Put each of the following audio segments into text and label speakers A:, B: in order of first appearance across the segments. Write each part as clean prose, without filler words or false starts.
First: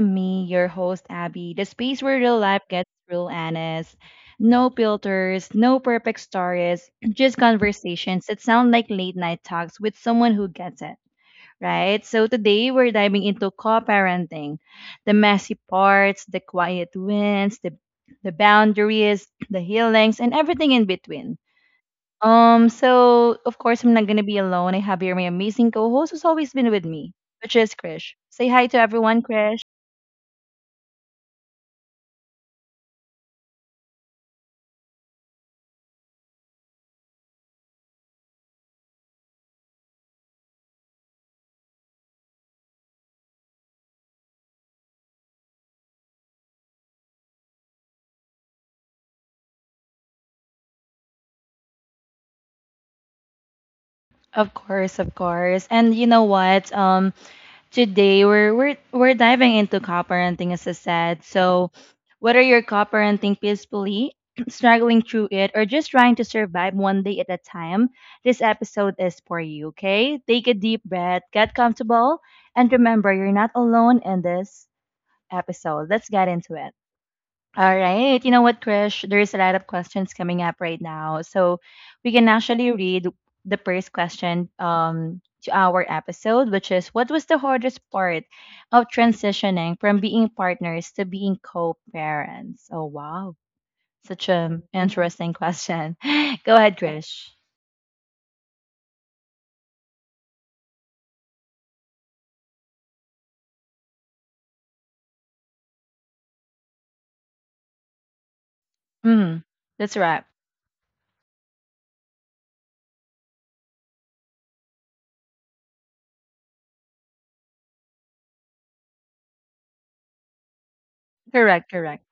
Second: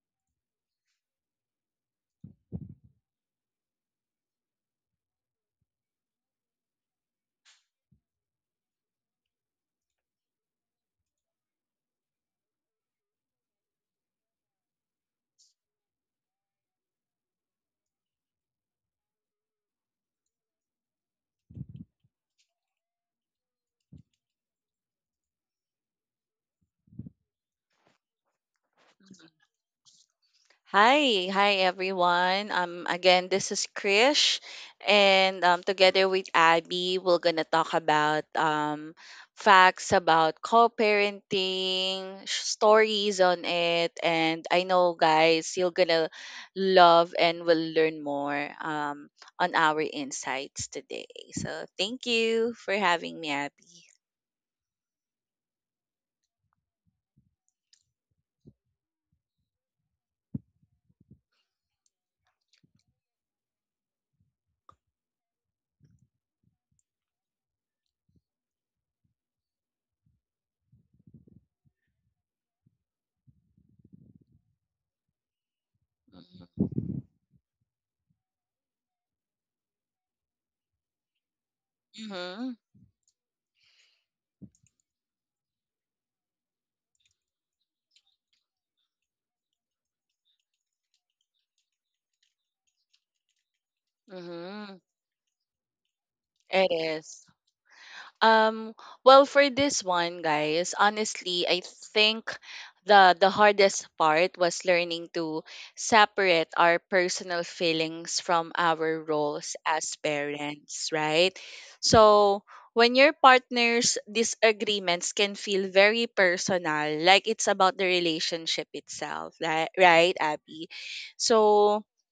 A: me, your host Abby, the space where real life gets real honest. No filters, no perfect stories, just conversations that sound like late night talks with someone who gets it, right? So today we're diving into co-parenting, the messy parts, the quiet wins, the boundaries, the healings, and everything in between. So of course I'm not gonna be alone. I have here my amazing co-host who's always been with me, which is Krish. Say hi to everyone, Krish.
B: Hi, hi, everyone. Again, this is Krish, and together with Abby, we're gonna talk about facts about co-parenting, stories on it, and I know, guys, you're gonna love and will learn more on our insights today. So thank you for having me, Abby.
A: Of course, of course. And you know what? Today we're diving into co-parenting, as I said. So, whether you're co-parenting peacefully, struggling through it, or just trying to survive one day at a time, this episode is for you. Okay? Take a deep breath, get comfortable, and remember you're not alone in this episode. Let's get into it. All right. You know what, Krish? There's a lot of questions coming up right now. So we can
B: Mm-hmm.
A: actually read the first question to our episode, which is: what was the hardest part of transitioning from being partners to being co parents? Oh, wow. Such an
B: Mm-hmm.
A: interesting question. Go
B: It
A: ahead,
B: is.
A: Krish.
B: Um, well, for this one, guys, honestly, I think the hardest part was learning to separate our personal feelings from our
A: Mm,
B: roles
A: that's
B: as
A: right.
B: parents, right? So when your partner's disagreements can feel very personal, like it's about the relationship itself, right, Abby?
A: Correct,
B: So.
A: correct.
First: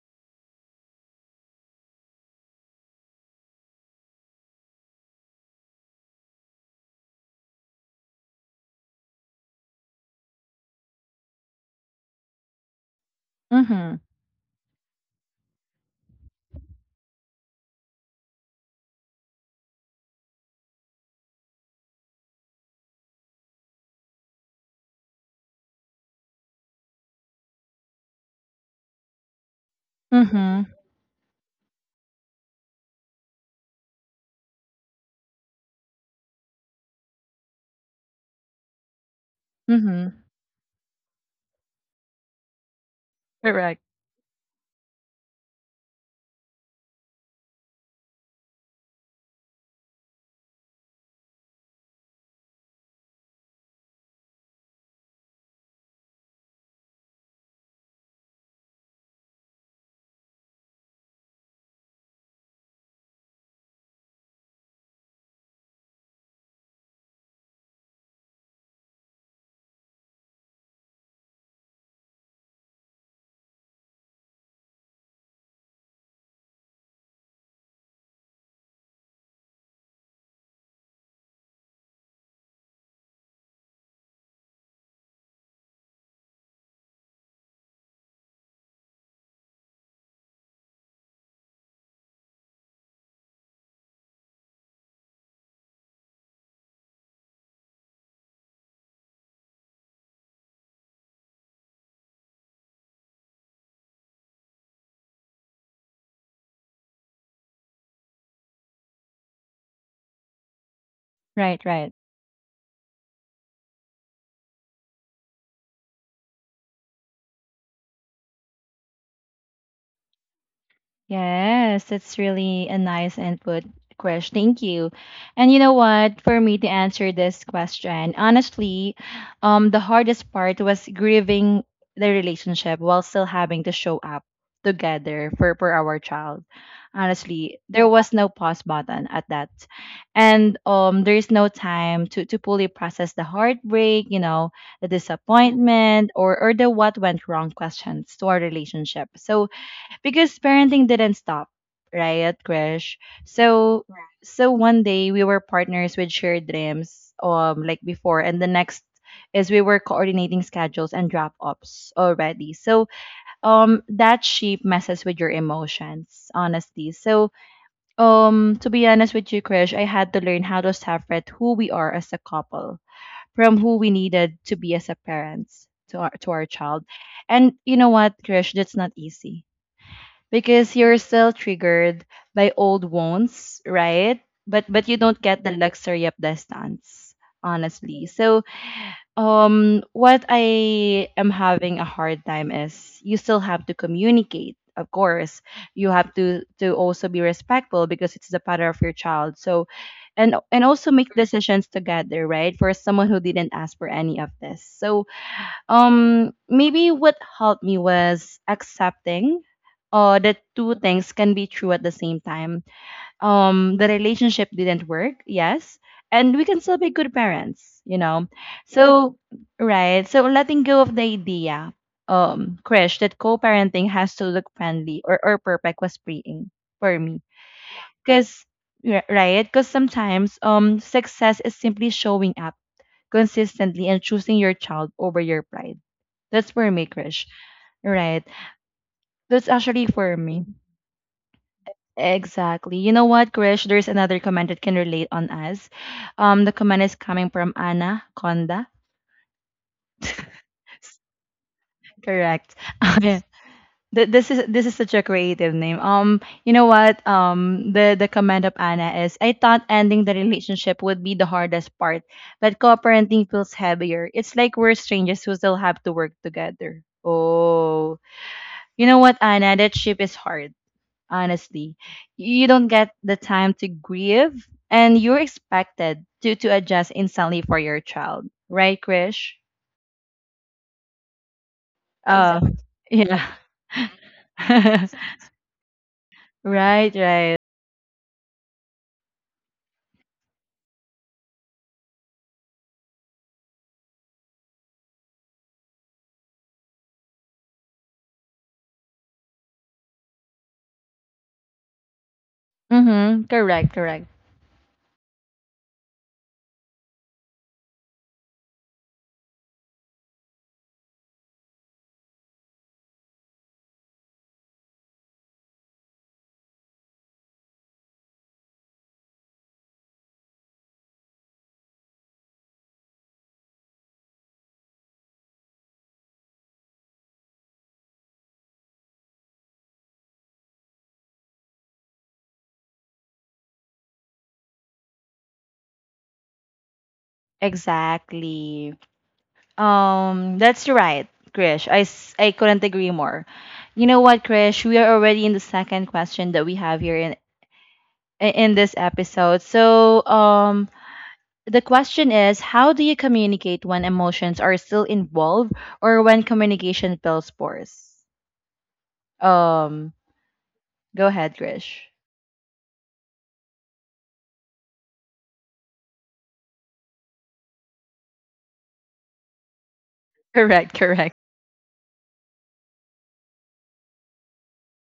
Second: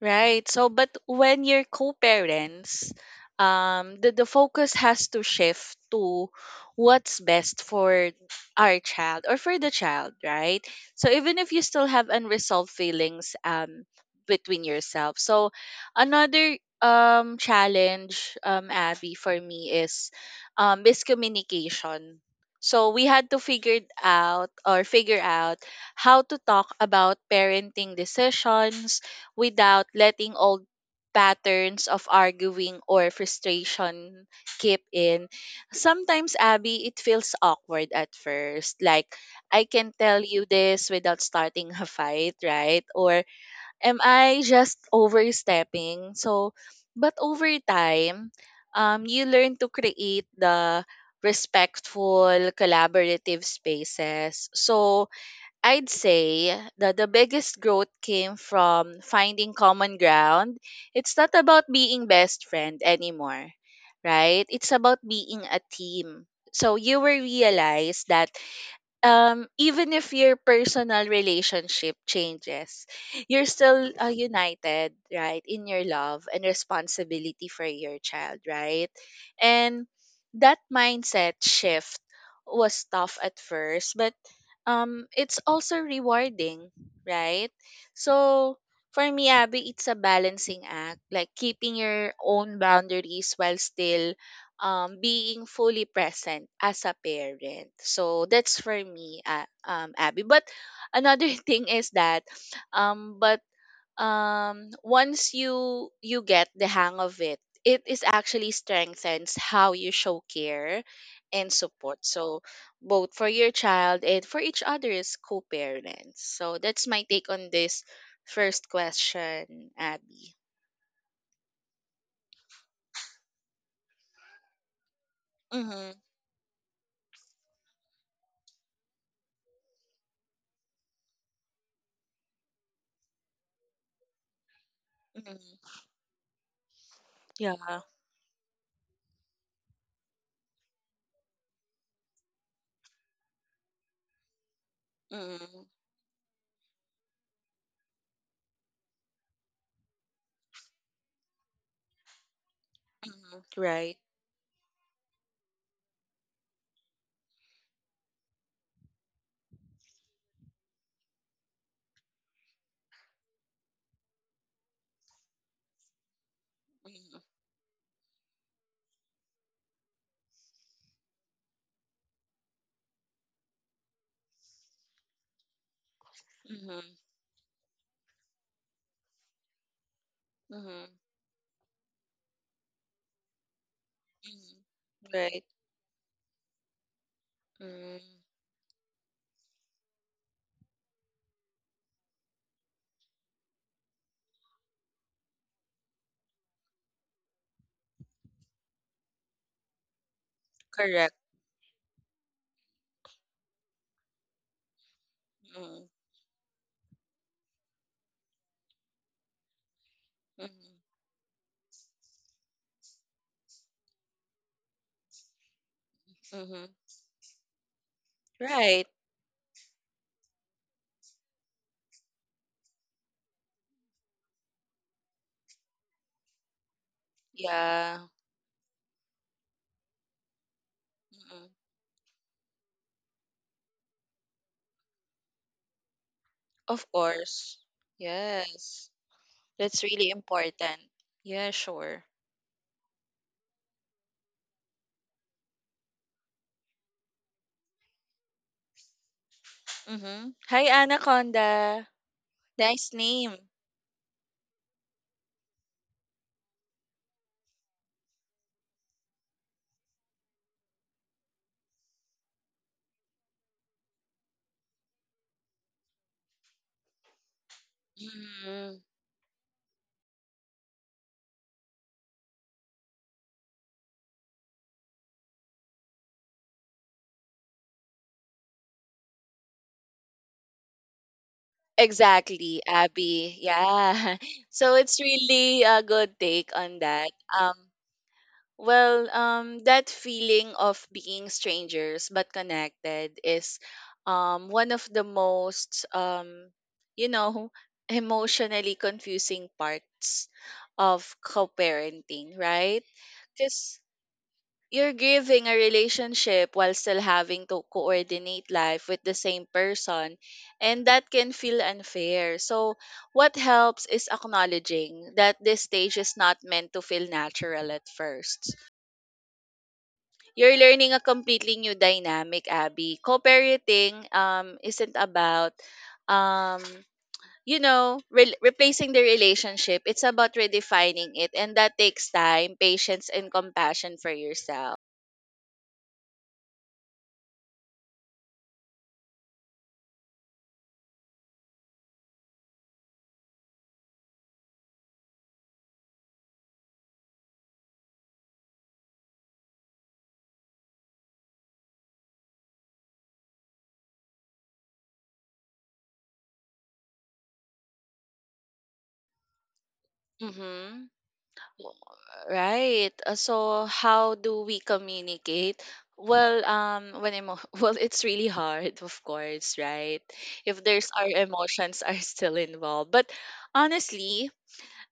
B: Right. So, but when you're co-parents, the focus has to shift to what's best for our child or for the child, right? So even if you still have unresolved feelings
A: Mm hmm.
B: between yourself. So another challenge, Abby, for me is miscommunication. So we had to figure it out, or figure out how to talk about parenting decisions without
A: Mm
B: letting
A: hmm.
B: old patterns of arguing or frustration keep in. Sometimes, Abby, it feels awkward at first. Like, I
A: Mm
B: can
A: hmm.
B: tell you this without starting a fight, right? Or
A: Correct.
B: am I just overstepping? So, but over time, you learn to create the respectful, collaborative spaces. So, I'd say that the biggest growth came from finding common ground. It's not about being best friend anymore, right? It's about being a team. So you will realize that even if your personal relationship changes, you're still united, right, in your love and responsibility for your child, right. And that mindset shift was tough at first, but it's also rewarding, right. So for me, Abby, it's a balancing act, like keeping your own boundaries while still being fully present as a parent. So that's for me, Abby. But another thing is that, but once you get the hang of it, it is actually strengthens how you show care and
A: Right, right.
B: support. So both for your child and for each other's co-parents. So that's my take on this first question, Abby.
A: Yes, that's really a nice input, Krish. Thank you. And you know
B: Mm-hmm,
A: what? For me to answer this question, honestly, the hardest part was grieving the relationship while still having to show up together for,
B: mm-hmm.
A: for our child.
B: Yeah.
A: Honestly, there was no pause button at that. And there is no time to fully process the heartbreak, the
B: Mm-hmm,
A: disappointment or the what went wrong questions to our relationship. So because parenting didn't stop, right, Krish?
B: mm-hmm.
A: So
B: Right.
A: right, so one day we were partners with shared dreams, like before, and the next is we were coordinating schedules and drop offs already. So that shape messes with your emotions, honestly.
B: Mhm,
A: So to be honest with you, Krish, I had to learn how to separate who we are as a couple from who we needed to be as a parents to our
B: mhm,
A: child. And you know what, Krish, that's not easy because
B: mhm,
A: you're still triggered by old wounds, right?
B: mhm.
A: But you don't
B: Right.
A: get the luxury of distance,
B: Mm,
A: honestly. So what I am having a hard time is you still have to communicate, of course. You have to also be respectful because it's the father of your child. So and also
B: correct.
A: make decisions together, right? For someone who didn't ask for any of this. So
B: Mm,
A: maybe what helped me was accepting that
B: mhm,
A: two things can be true at the same time. The relationship didn't work, yes, and we can
B: mhm.
A: still be good parents.
B: Right.
A: So, right, so letting go of the idea, Krish, that co-parenting has to look friendly or perfect was freeing for me,
B: Yeah.
A: because right, because sometimes success
B: Mm-mm.
A: is simply showing up consistently and choosing your child over your pride. That's for
B: Of
A: me, Krish.
B: course.
A: Right.
B: Yes.
A: That's
B: That's
A: actually
B: really
A: for me.
B: important. Yeah, sure.
A: Exactly. You know what, Krish? There's another comment that can relate on us. The comment is coming from Anna Conda.
B: Mm-hmm. Hi, Anaconda.
A: Correct.
B: Nice name.
A: This is such a creative name. You know what? The comment of Anna is: I thought ending the relationship would be the hardest part, but co-parenting feels heavier. It's like we're strangers who still have to work together. Oh,
B: Mhm.
A: you know what, Anna? That ship is hard. Honestly, you don't get the time to grieve, and you're expected to adjust instantly for your child, right, Krish?
B: Exactly,
A: Exactly.
B: Abby. Yeah. So
A: Yeah.
B: it's really a good take on
A: Right,
B: that.
A: right.
B: Um, Well, that feeling of being strangers but connected is one of the most, you know, emotionally confusing parts of co parenting, right?
A: Mm-hmm. Correct,
B: Because
A: correct.
B: you're grieving a relationship while still having to coordinate life with the same person, and that can feel unfair. So, what helps is acknowledging that this stage is not meant to feel natural at first. You're learning a completely new dynamic, Abby. Co-parenting isn't about um replacing the relationship. It's about redefining it, and that takes time, patience, and compassion for yourself.
A: Exactly. That's right, Krish. I, s- I couldn't agree more. You know what, Krish? We are already in the second question that we have here in this episode. So, the question is: how do you communicate when emotions are still involved or when communication feels forced? Um,
B: Mhm.
A: go ahead,
B: W-
A: Krish.
B: Right. So how do we communicate? Well, well, it's really hard, of course, right? If
A: Correct,
B: there's, our
A: correct.
B: emotions are still involved. But honestly,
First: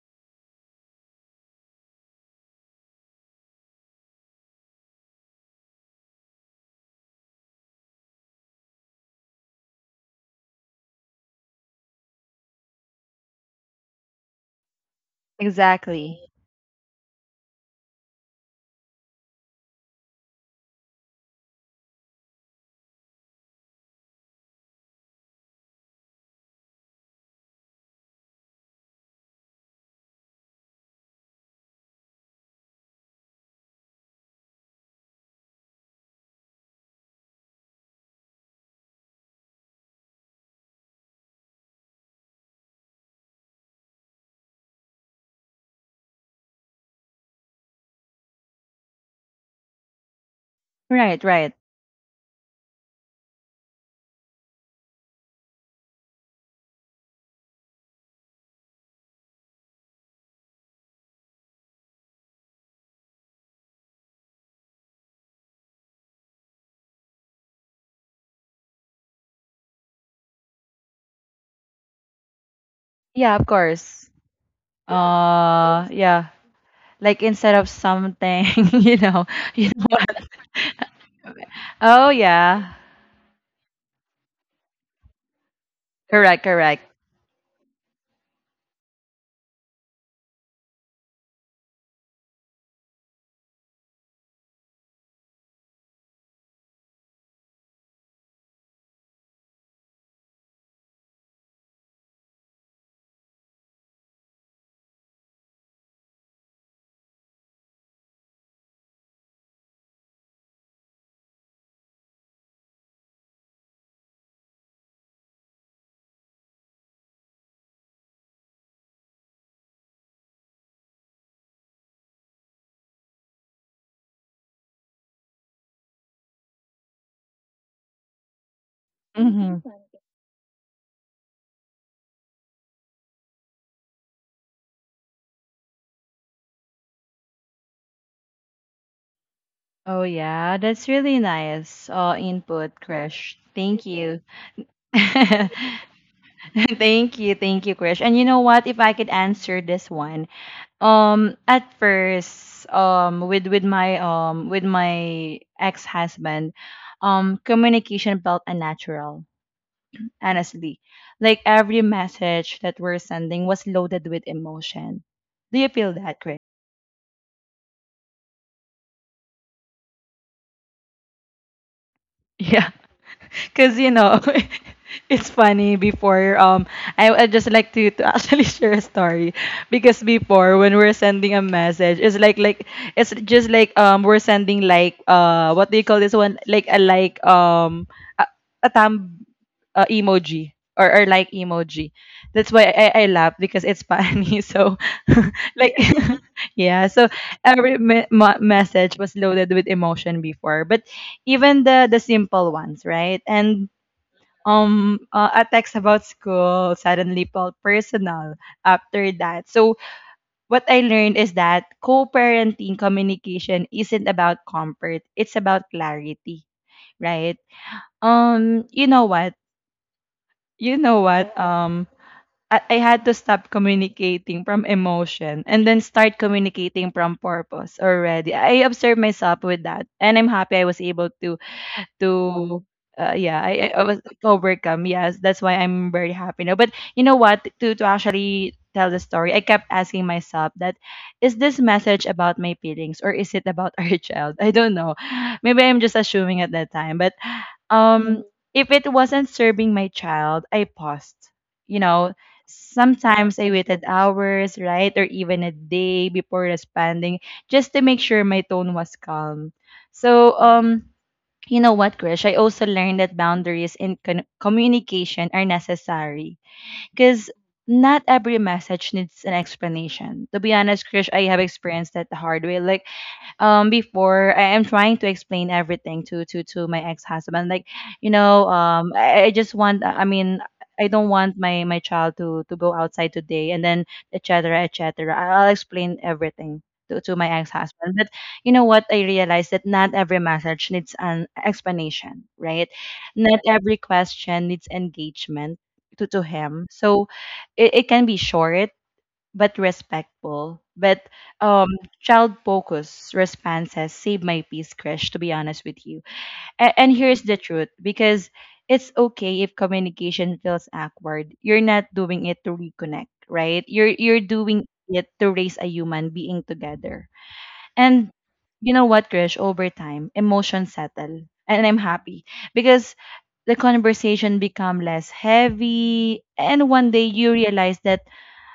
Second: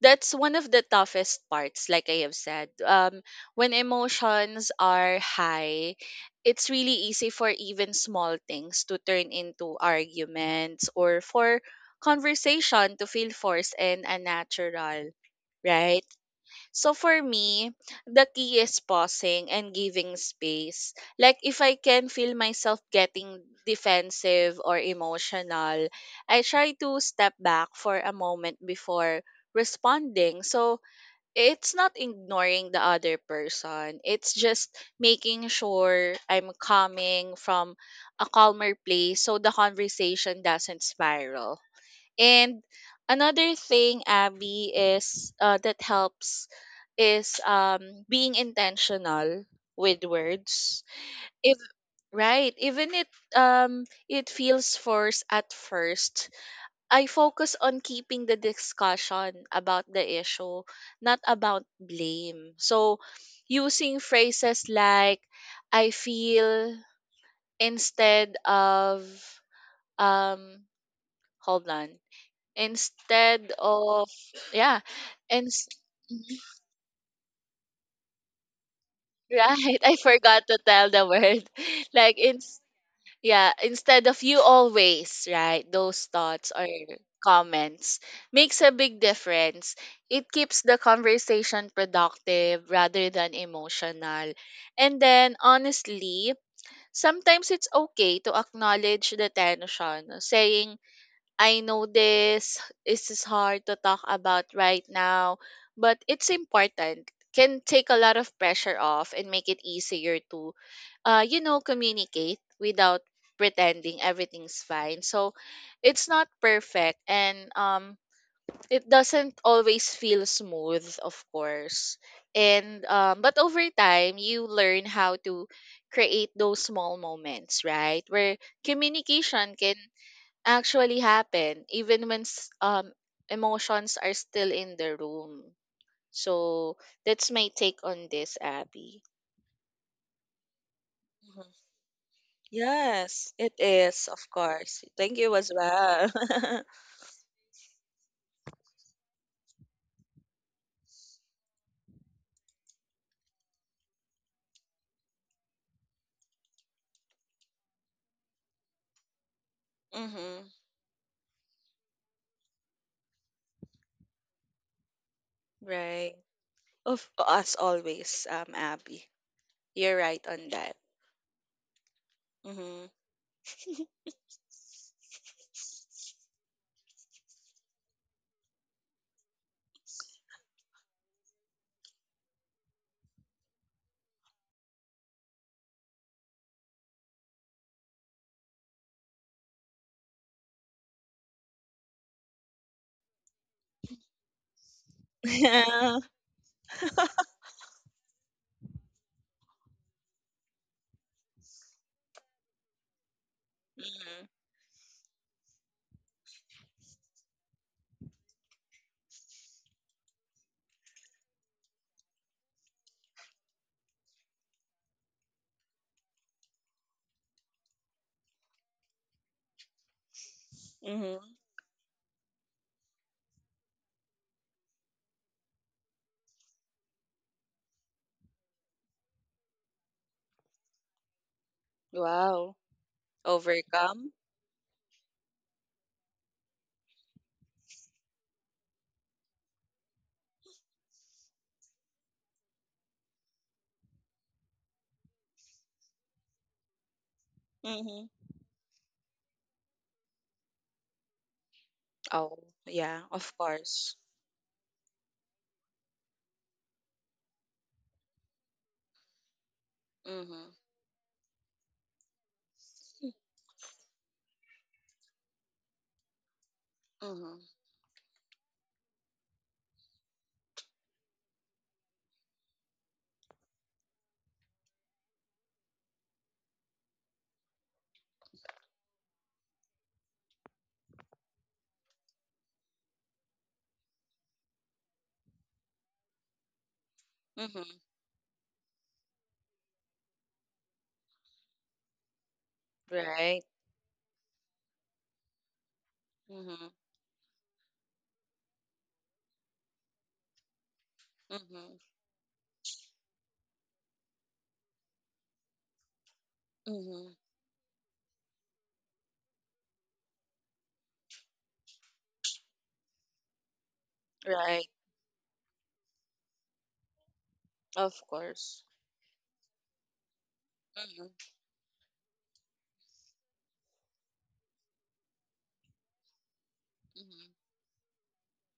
B: that's one of the toughest parts, like I have said. When emotions are high, it's really easy for even small things to turn into arguments, or for conversation to feel forced and unnatural, right.
A: Exactly.
B: So for me, the key is pausing and giving space. Like, if I can feel myself getting defensive or emotional, I try to step back for a moment before responding. So it's not ignoring the other person. It's just making sure I'm coming from a calmer place so the conversation doesn't spiral. And another thing, Abby, is that helps is being intentional with words.
A: Right, right.
B: If Right, even it feels forced at first. I focus on keeping the discussion about the issue, not about blame. So, using phrases like "I feel" instead of, um hold on,
A: Yeah, of
B: instead of,
A: course.
B: yeah, and
A: Yeah. Like instead of something, you know, you
B: right,
A: know
B: I
A: what?
B: forgot to tell the word.
A: Oh
B: Like, it's,
A: yeah.
B: yeah, instead of "you always right" those
A: Correct,
B: thoughts or
A: correct.
B: comments makes a big difference. It keeps the conversation productive rather than emotional. And then, honestly, sometimes it's okay to acknowledge the tension, saying, "I know, this is hard to talk about right now, but it's important." Can take a lot of pressure off and make it easier to communicate without pretending everything's fine. So, it's not perfect, and it doesn't always feel smooth, of course. And but over time, you learn how to create those small moments, right, where communication
A: Hmm.
B: can actually happen, even when emotions are still in the room. So that's my take on this, Abby.
A: Oh yeah, that's really
B: Mhm.
A: nice. Input,
B: Yes,
A: Krish.
B: it
A: Thank
B: is,
A: you.
B: of course. Thank you as well.
A: Thank you, Krish. And you know what? If I could answer this one, at first, with my ex husband, communication felt unnatural
B: Mm-hmm.
A: honestly. Like every message that we're sending was loaded with emotion. Do you feel
B: Right.
A: that, Chris?
B: Of, as always, Abby. You're right on that.
A: Yeah.
B: Mm-hmm.
A: Because you know it's funny before I would just like to actually share a story because before when we're sending a message it's like it's just like we're sending like what do you call this one, like a like a, a thumb emoji, or like emoji, that's why I laugh because it's funny so like
B: Yeah.
A: yeah so every message was loaded with emotion before but even the simple ones, right? And
B: Mm-hmm.
A: a text about school suddenly felt personal after that. So what I learned is that co-parenting communication isn't about comfort; it's about clarity, right? You know what? You know
B: Mm-hmm.
A: what? I had to stop communicating from emotion and then start communicating from purpose already. I observed myself with that, and I'm happy I was able
B: Wow.
A: to yeah, I was
B: Overcome.
A: overcome. Yes, that's why I'm very happy now. But you know what? To actually tell the story, I kept asking myself that: is this message about my feelings or is it about our child? I don't know. Maybe I'm just assuming at that time. But
B: Mm-hmm.
A: um, if it wasn't serving my child, I paused. You know,
B: Oh, yeah, of
A: sometimes I waited
B: course.
A: hours, right, or even a day before responding, just to make sure my tone was calm. So
B: Mm-hmm.
A: you know what, Krish? I also learned that boundaries in con- communication are necessary because
B: Mm-hmm.
A: not every message needs an explanation. To be honest, Krish, I have experienced that the hard way. Like, before I am trying to explain everything to my ex-husband, like you know I just want, I mean, I don't want my child to go outside today and then etc etc I'll explain everything to my
B: Mm-hmm.
A: ex-husband but you know what, I realized that not every message needs an explanation, right, not
B: Right.
A: every question needs engagement to him,
B: Mhm.
A: so it can be short but respectful. But um,
B: Mhm.
A: child focused responses save my peace, Krish, to be honest with you. And
B: Mhm.
A: here's the truth because it's okay if communication feels awkward. You're not doing it to reconnect, right? You're
B: Right.
A: doing it to raise a human being together.
B: Of
A: And
B: course.
A: you know what, Krish, over time, emotions
B: Mhm.
A: settle. And I'm happy because the conversation become less heavy. And one day
B: Mhm.
A: you realize that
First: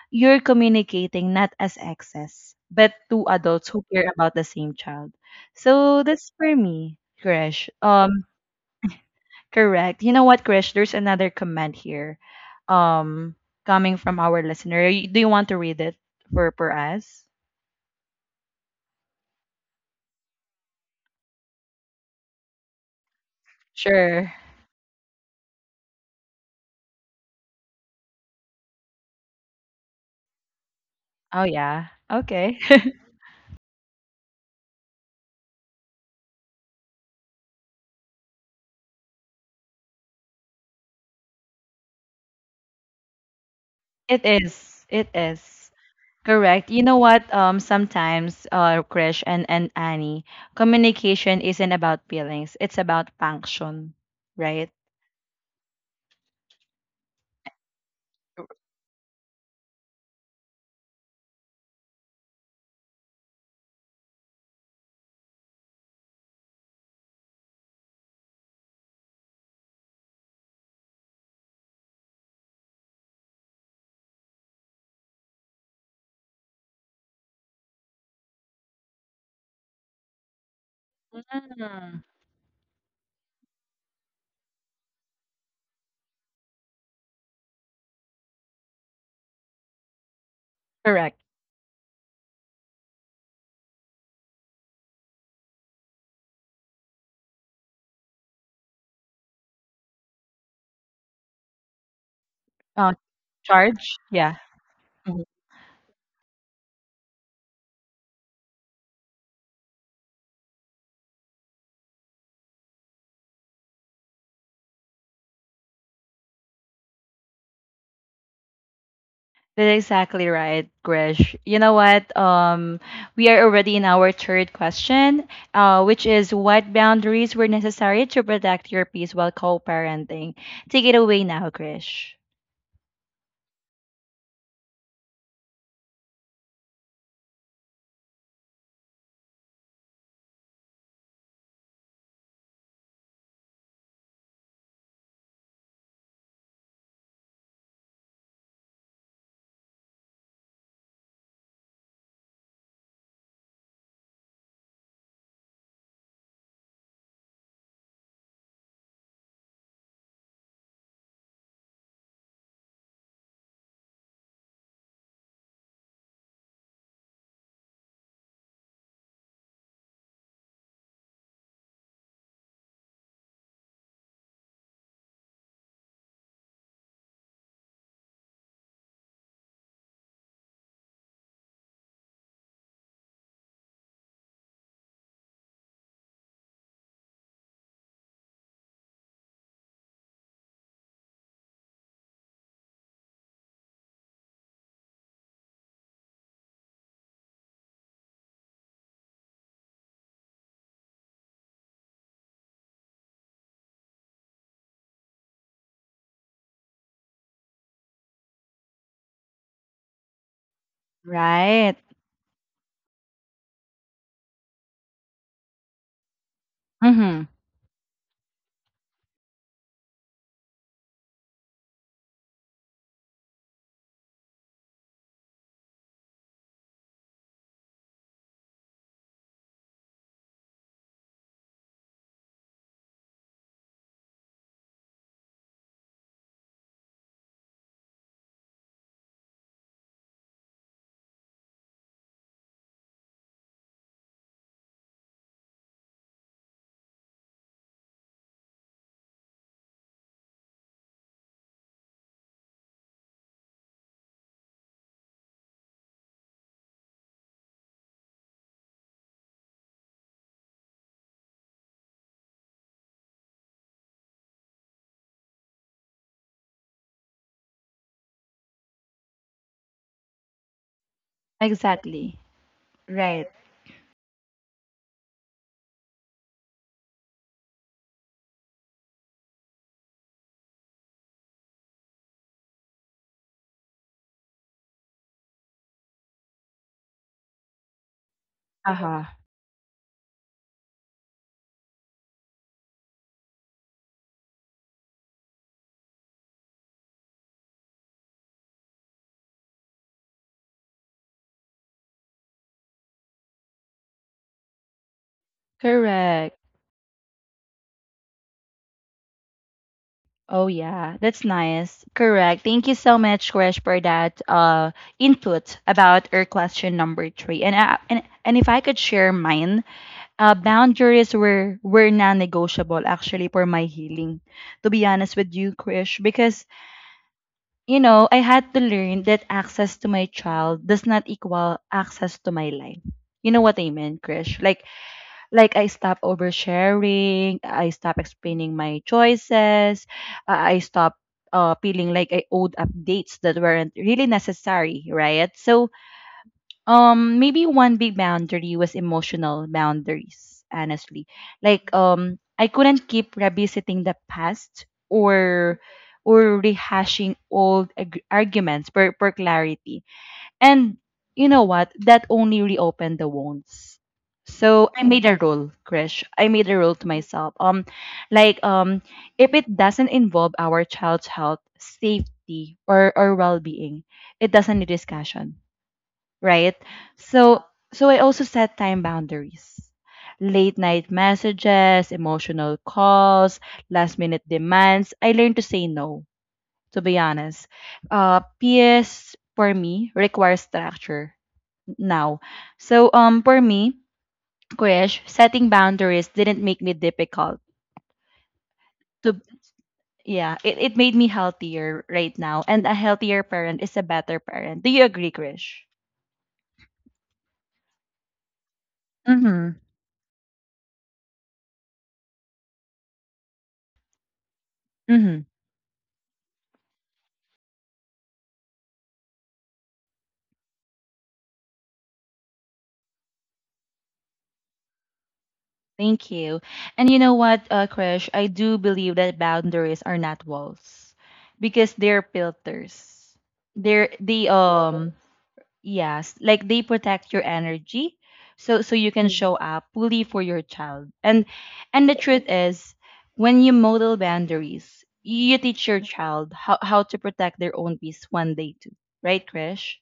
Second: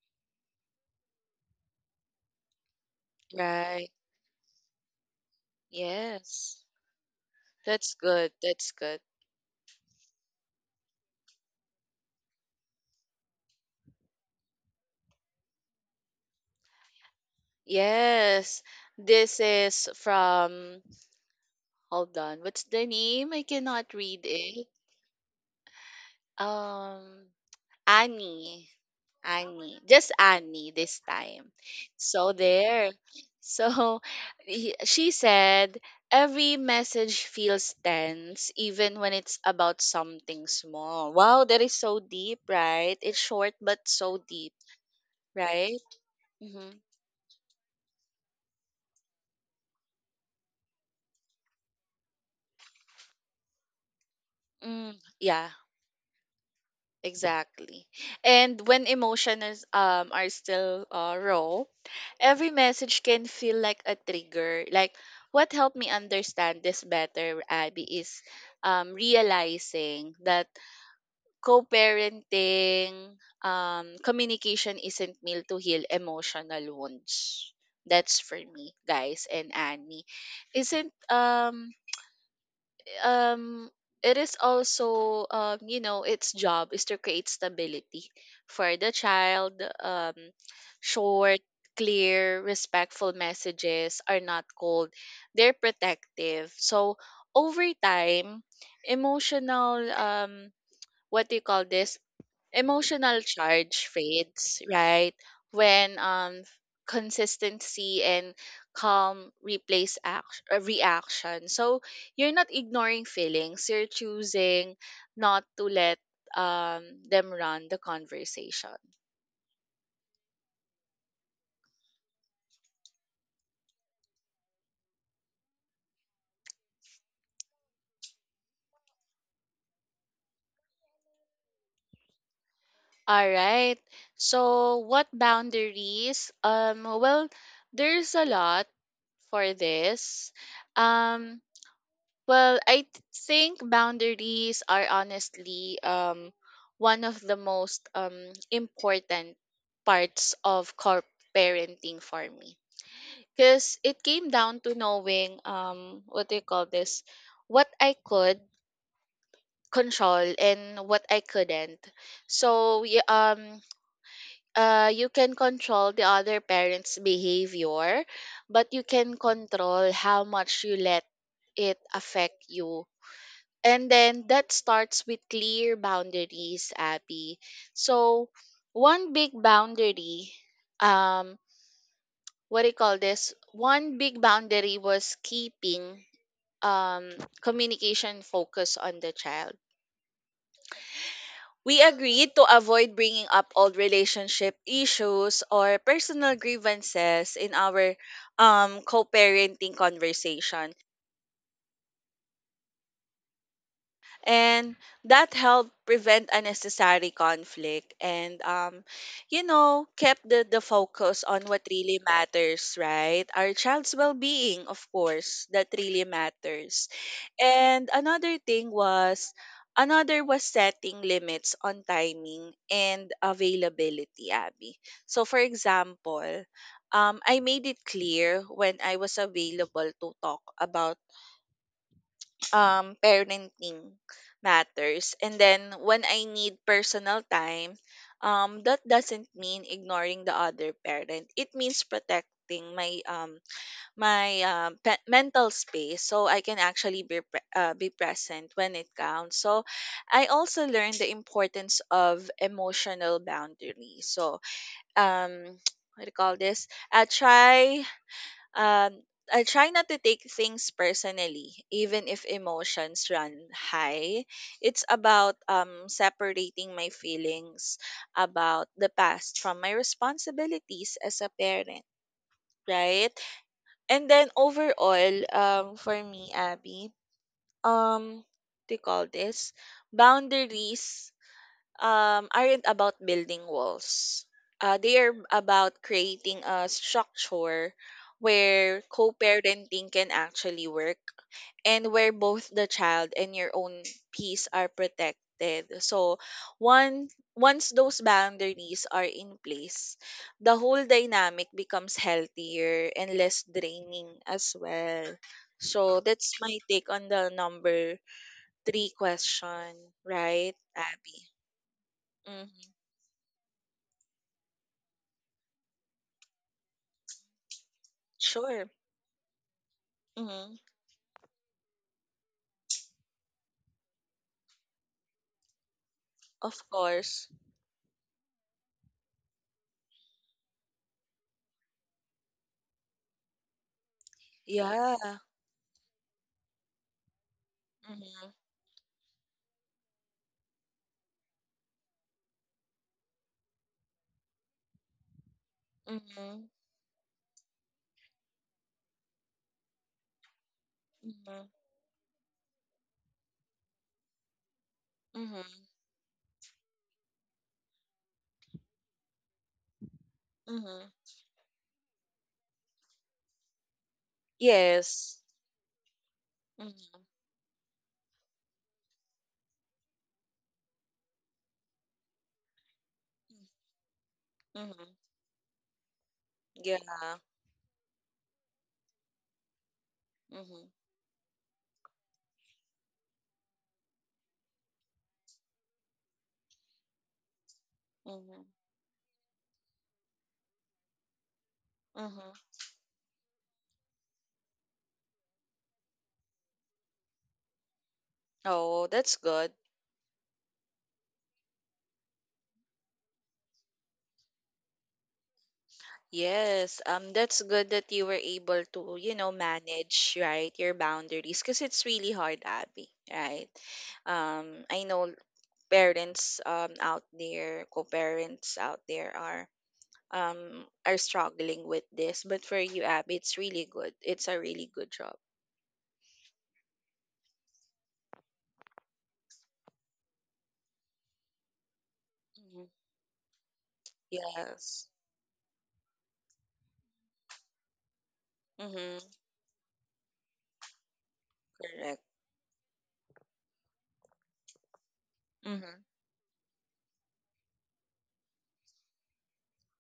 A: you're communicating not as exes, but two adults who
B: Right.
A: care about the same child. So that's for
B: Yes.
A: me, Krish.
B: That's good. That's good.
A: Correct. You know what, Krish? There's another comment here, um, coming from our listener. Y- Do you want to read it for us?
B: Yes. This is from— hold on. What's the name? I cannot read
A: Sure.
B: it. Um Annie. Annie, just Annie this
A: Oh
B: time.
A: yeah.
B: So
A: Okay.
B: there. So she said, "Every message feels tense, even when it's about something small." Wow, that is so deep, right? It's short but so
A: It
B: deep,
A: is. It is.
B: right?
A: Correct. You
B: Mm-hmm.
A: know what? Sometimes, Krish and Annie, communication isn't about feelings. It's about function, right?
B: Mm, yeah. Exactly. And when emotions are still raw, every message can feel like a trigger. Like, what helped me understand this better, Abby, is realizing that co-parenting communication isn't meant to heal emotional wounds. That's for me, guys, and Annie. Isn't
A: Mm,
B: um it is also its job is to create stability for the child. um
A: correct.
B: Short, clear, respectful messages are not cold, they're protective. So over time, emotional— what do you call this
A: Uh,
B: emotional charge
A: charge? Yeah.
B: fades, right?
A: Mhm.
B: When consistency and calm replace action, reaction. So you're not ignoring feelings, you're choosing not to let um them run the conversation.
A: That's exactly right, Grish. You know what? We are already in our third question, which is: what boundaries were necessary to protect your peace while co-parenting? Take it away now, Grish.
B: All right. So what boundaries? Well, there's a lot for this. Um Well, I think boundaries are honestly one of the most important parts of corp parenting for me. Because it came down to knowing, what do you call this? What I could control and what I couldn't. So you can control the other parent's behavior, but you can control how much you let it affect you. And then that starts with clear boundaries, Abby. So one big boundary, um, what do you call this? One big boundary was keeping um, communication focus on the child. We agreed to avoid bringing up old relationship issues or personal grievances in our co-parenting conversation, and that helped prevent unnecessary conflict, and kept the focus on what
A: Right.
B: really matters, right? Our child's well-being, of course, that really matters.
A: Mm-hmm.
B: And another was setting limits on timing and availability, Abby. So for example, I made it clear when I was available to talk about parenting matters, and then when I need personal time. That doesn't mean ignoring the other parent, it means protecting my mental space so I can actually be present when it counts. So I also learned the importance of emotional boundaries. So um what do you call this? Um I try not to take things personally, even if emotions run high. It's about separating my feelings about the past from my responsibilities as a parent,
A: Exactly.
B: right?
A: Right.
B: And then overall, for me, Abby, what do you call this? Boundaries aren't about building walls. They are about creating a structure where
A: Uh-huh.
B: co-parenting can actually work, and where both the child and your own peace are protected. So one once those boundaries are in place, the whole dynamic becomes healthier and less draining as well. So that's
A: Correct.
B: my take on the number three question,
A: Oh
B: right,
A: yeah,
B: Abby?
A: that's nice. Correct.
B: Hmm.
A: Thank you so much, Krish, for that input about our question number three. And if I
B: Sure.
A: could share mine,
B: Mhm.
A: boundaries were non-negotiable actually for my healing. To be honest with you, Krish, because
B: Of course.
A: you know I had to learn that access to my child does not equal access to my life. You know what I mean, Krish?
B: Yeah.
A: Like I stop oversharing, I stop
B: Mhm.
A: explaining my choices, I stop feeling like I owed updates that weren't really necessary, right? So
B: Mhm.
A: maybe one big boundary was emotional boundaries, honestly.
B: Mhm.
A: Like I couldn't keep revisiting the past
B: Mhm.
A: or rehashing old arguments for clarity and
B: Mhm.
A: you know what? That only reopened the wounds. So I made a
B: Yes.
A: rule, Krish. I made a rule to
B: Mhm.
A: myself. Like if it doesn't involve our child's health, safety, or well-being, it doesn't need
B: Mhm.
A: discussion, right?
B: Yeah.
A: So so I also set time boundaries, late
B: Mhm.
A: night messages, emotional calls, last-minute demands. I learned to say no. To be honest,
B: Mhm.
A: PS for me requires structure now.
B: Mhm.
A: So for me, Krish, setting boundaries didn't make me difficult.
B: Oh, that's
A: To
B: good.
A: it made me healthier right now. And a healthier parent is a better parent. Do you agree, Krish?
B: Yes. That's good that you were able to,
A: Mm-hmm.
B: manage, right, your boundaries because it's really hard, Abby, right? I know
A: Mm-hmm.
B: parents out there, co-parents out there are struggling with this. But for you, Ab, it's really good. It's a really good job.
A: Thank you. And you know what, Krish, I do believe that boundaries are not walls because they're
B: Hmm.
A: filters. They're the
B: Yes.
A: Yes, like they protect your energy so you
B: Mm-hmm.
A: can show up fully for your child. And the
B: Correct.
A: truth is when you model boundaries, you teach your
B: Mm-hmm.
A: child how to protect their own peace one day too. Right, Krish?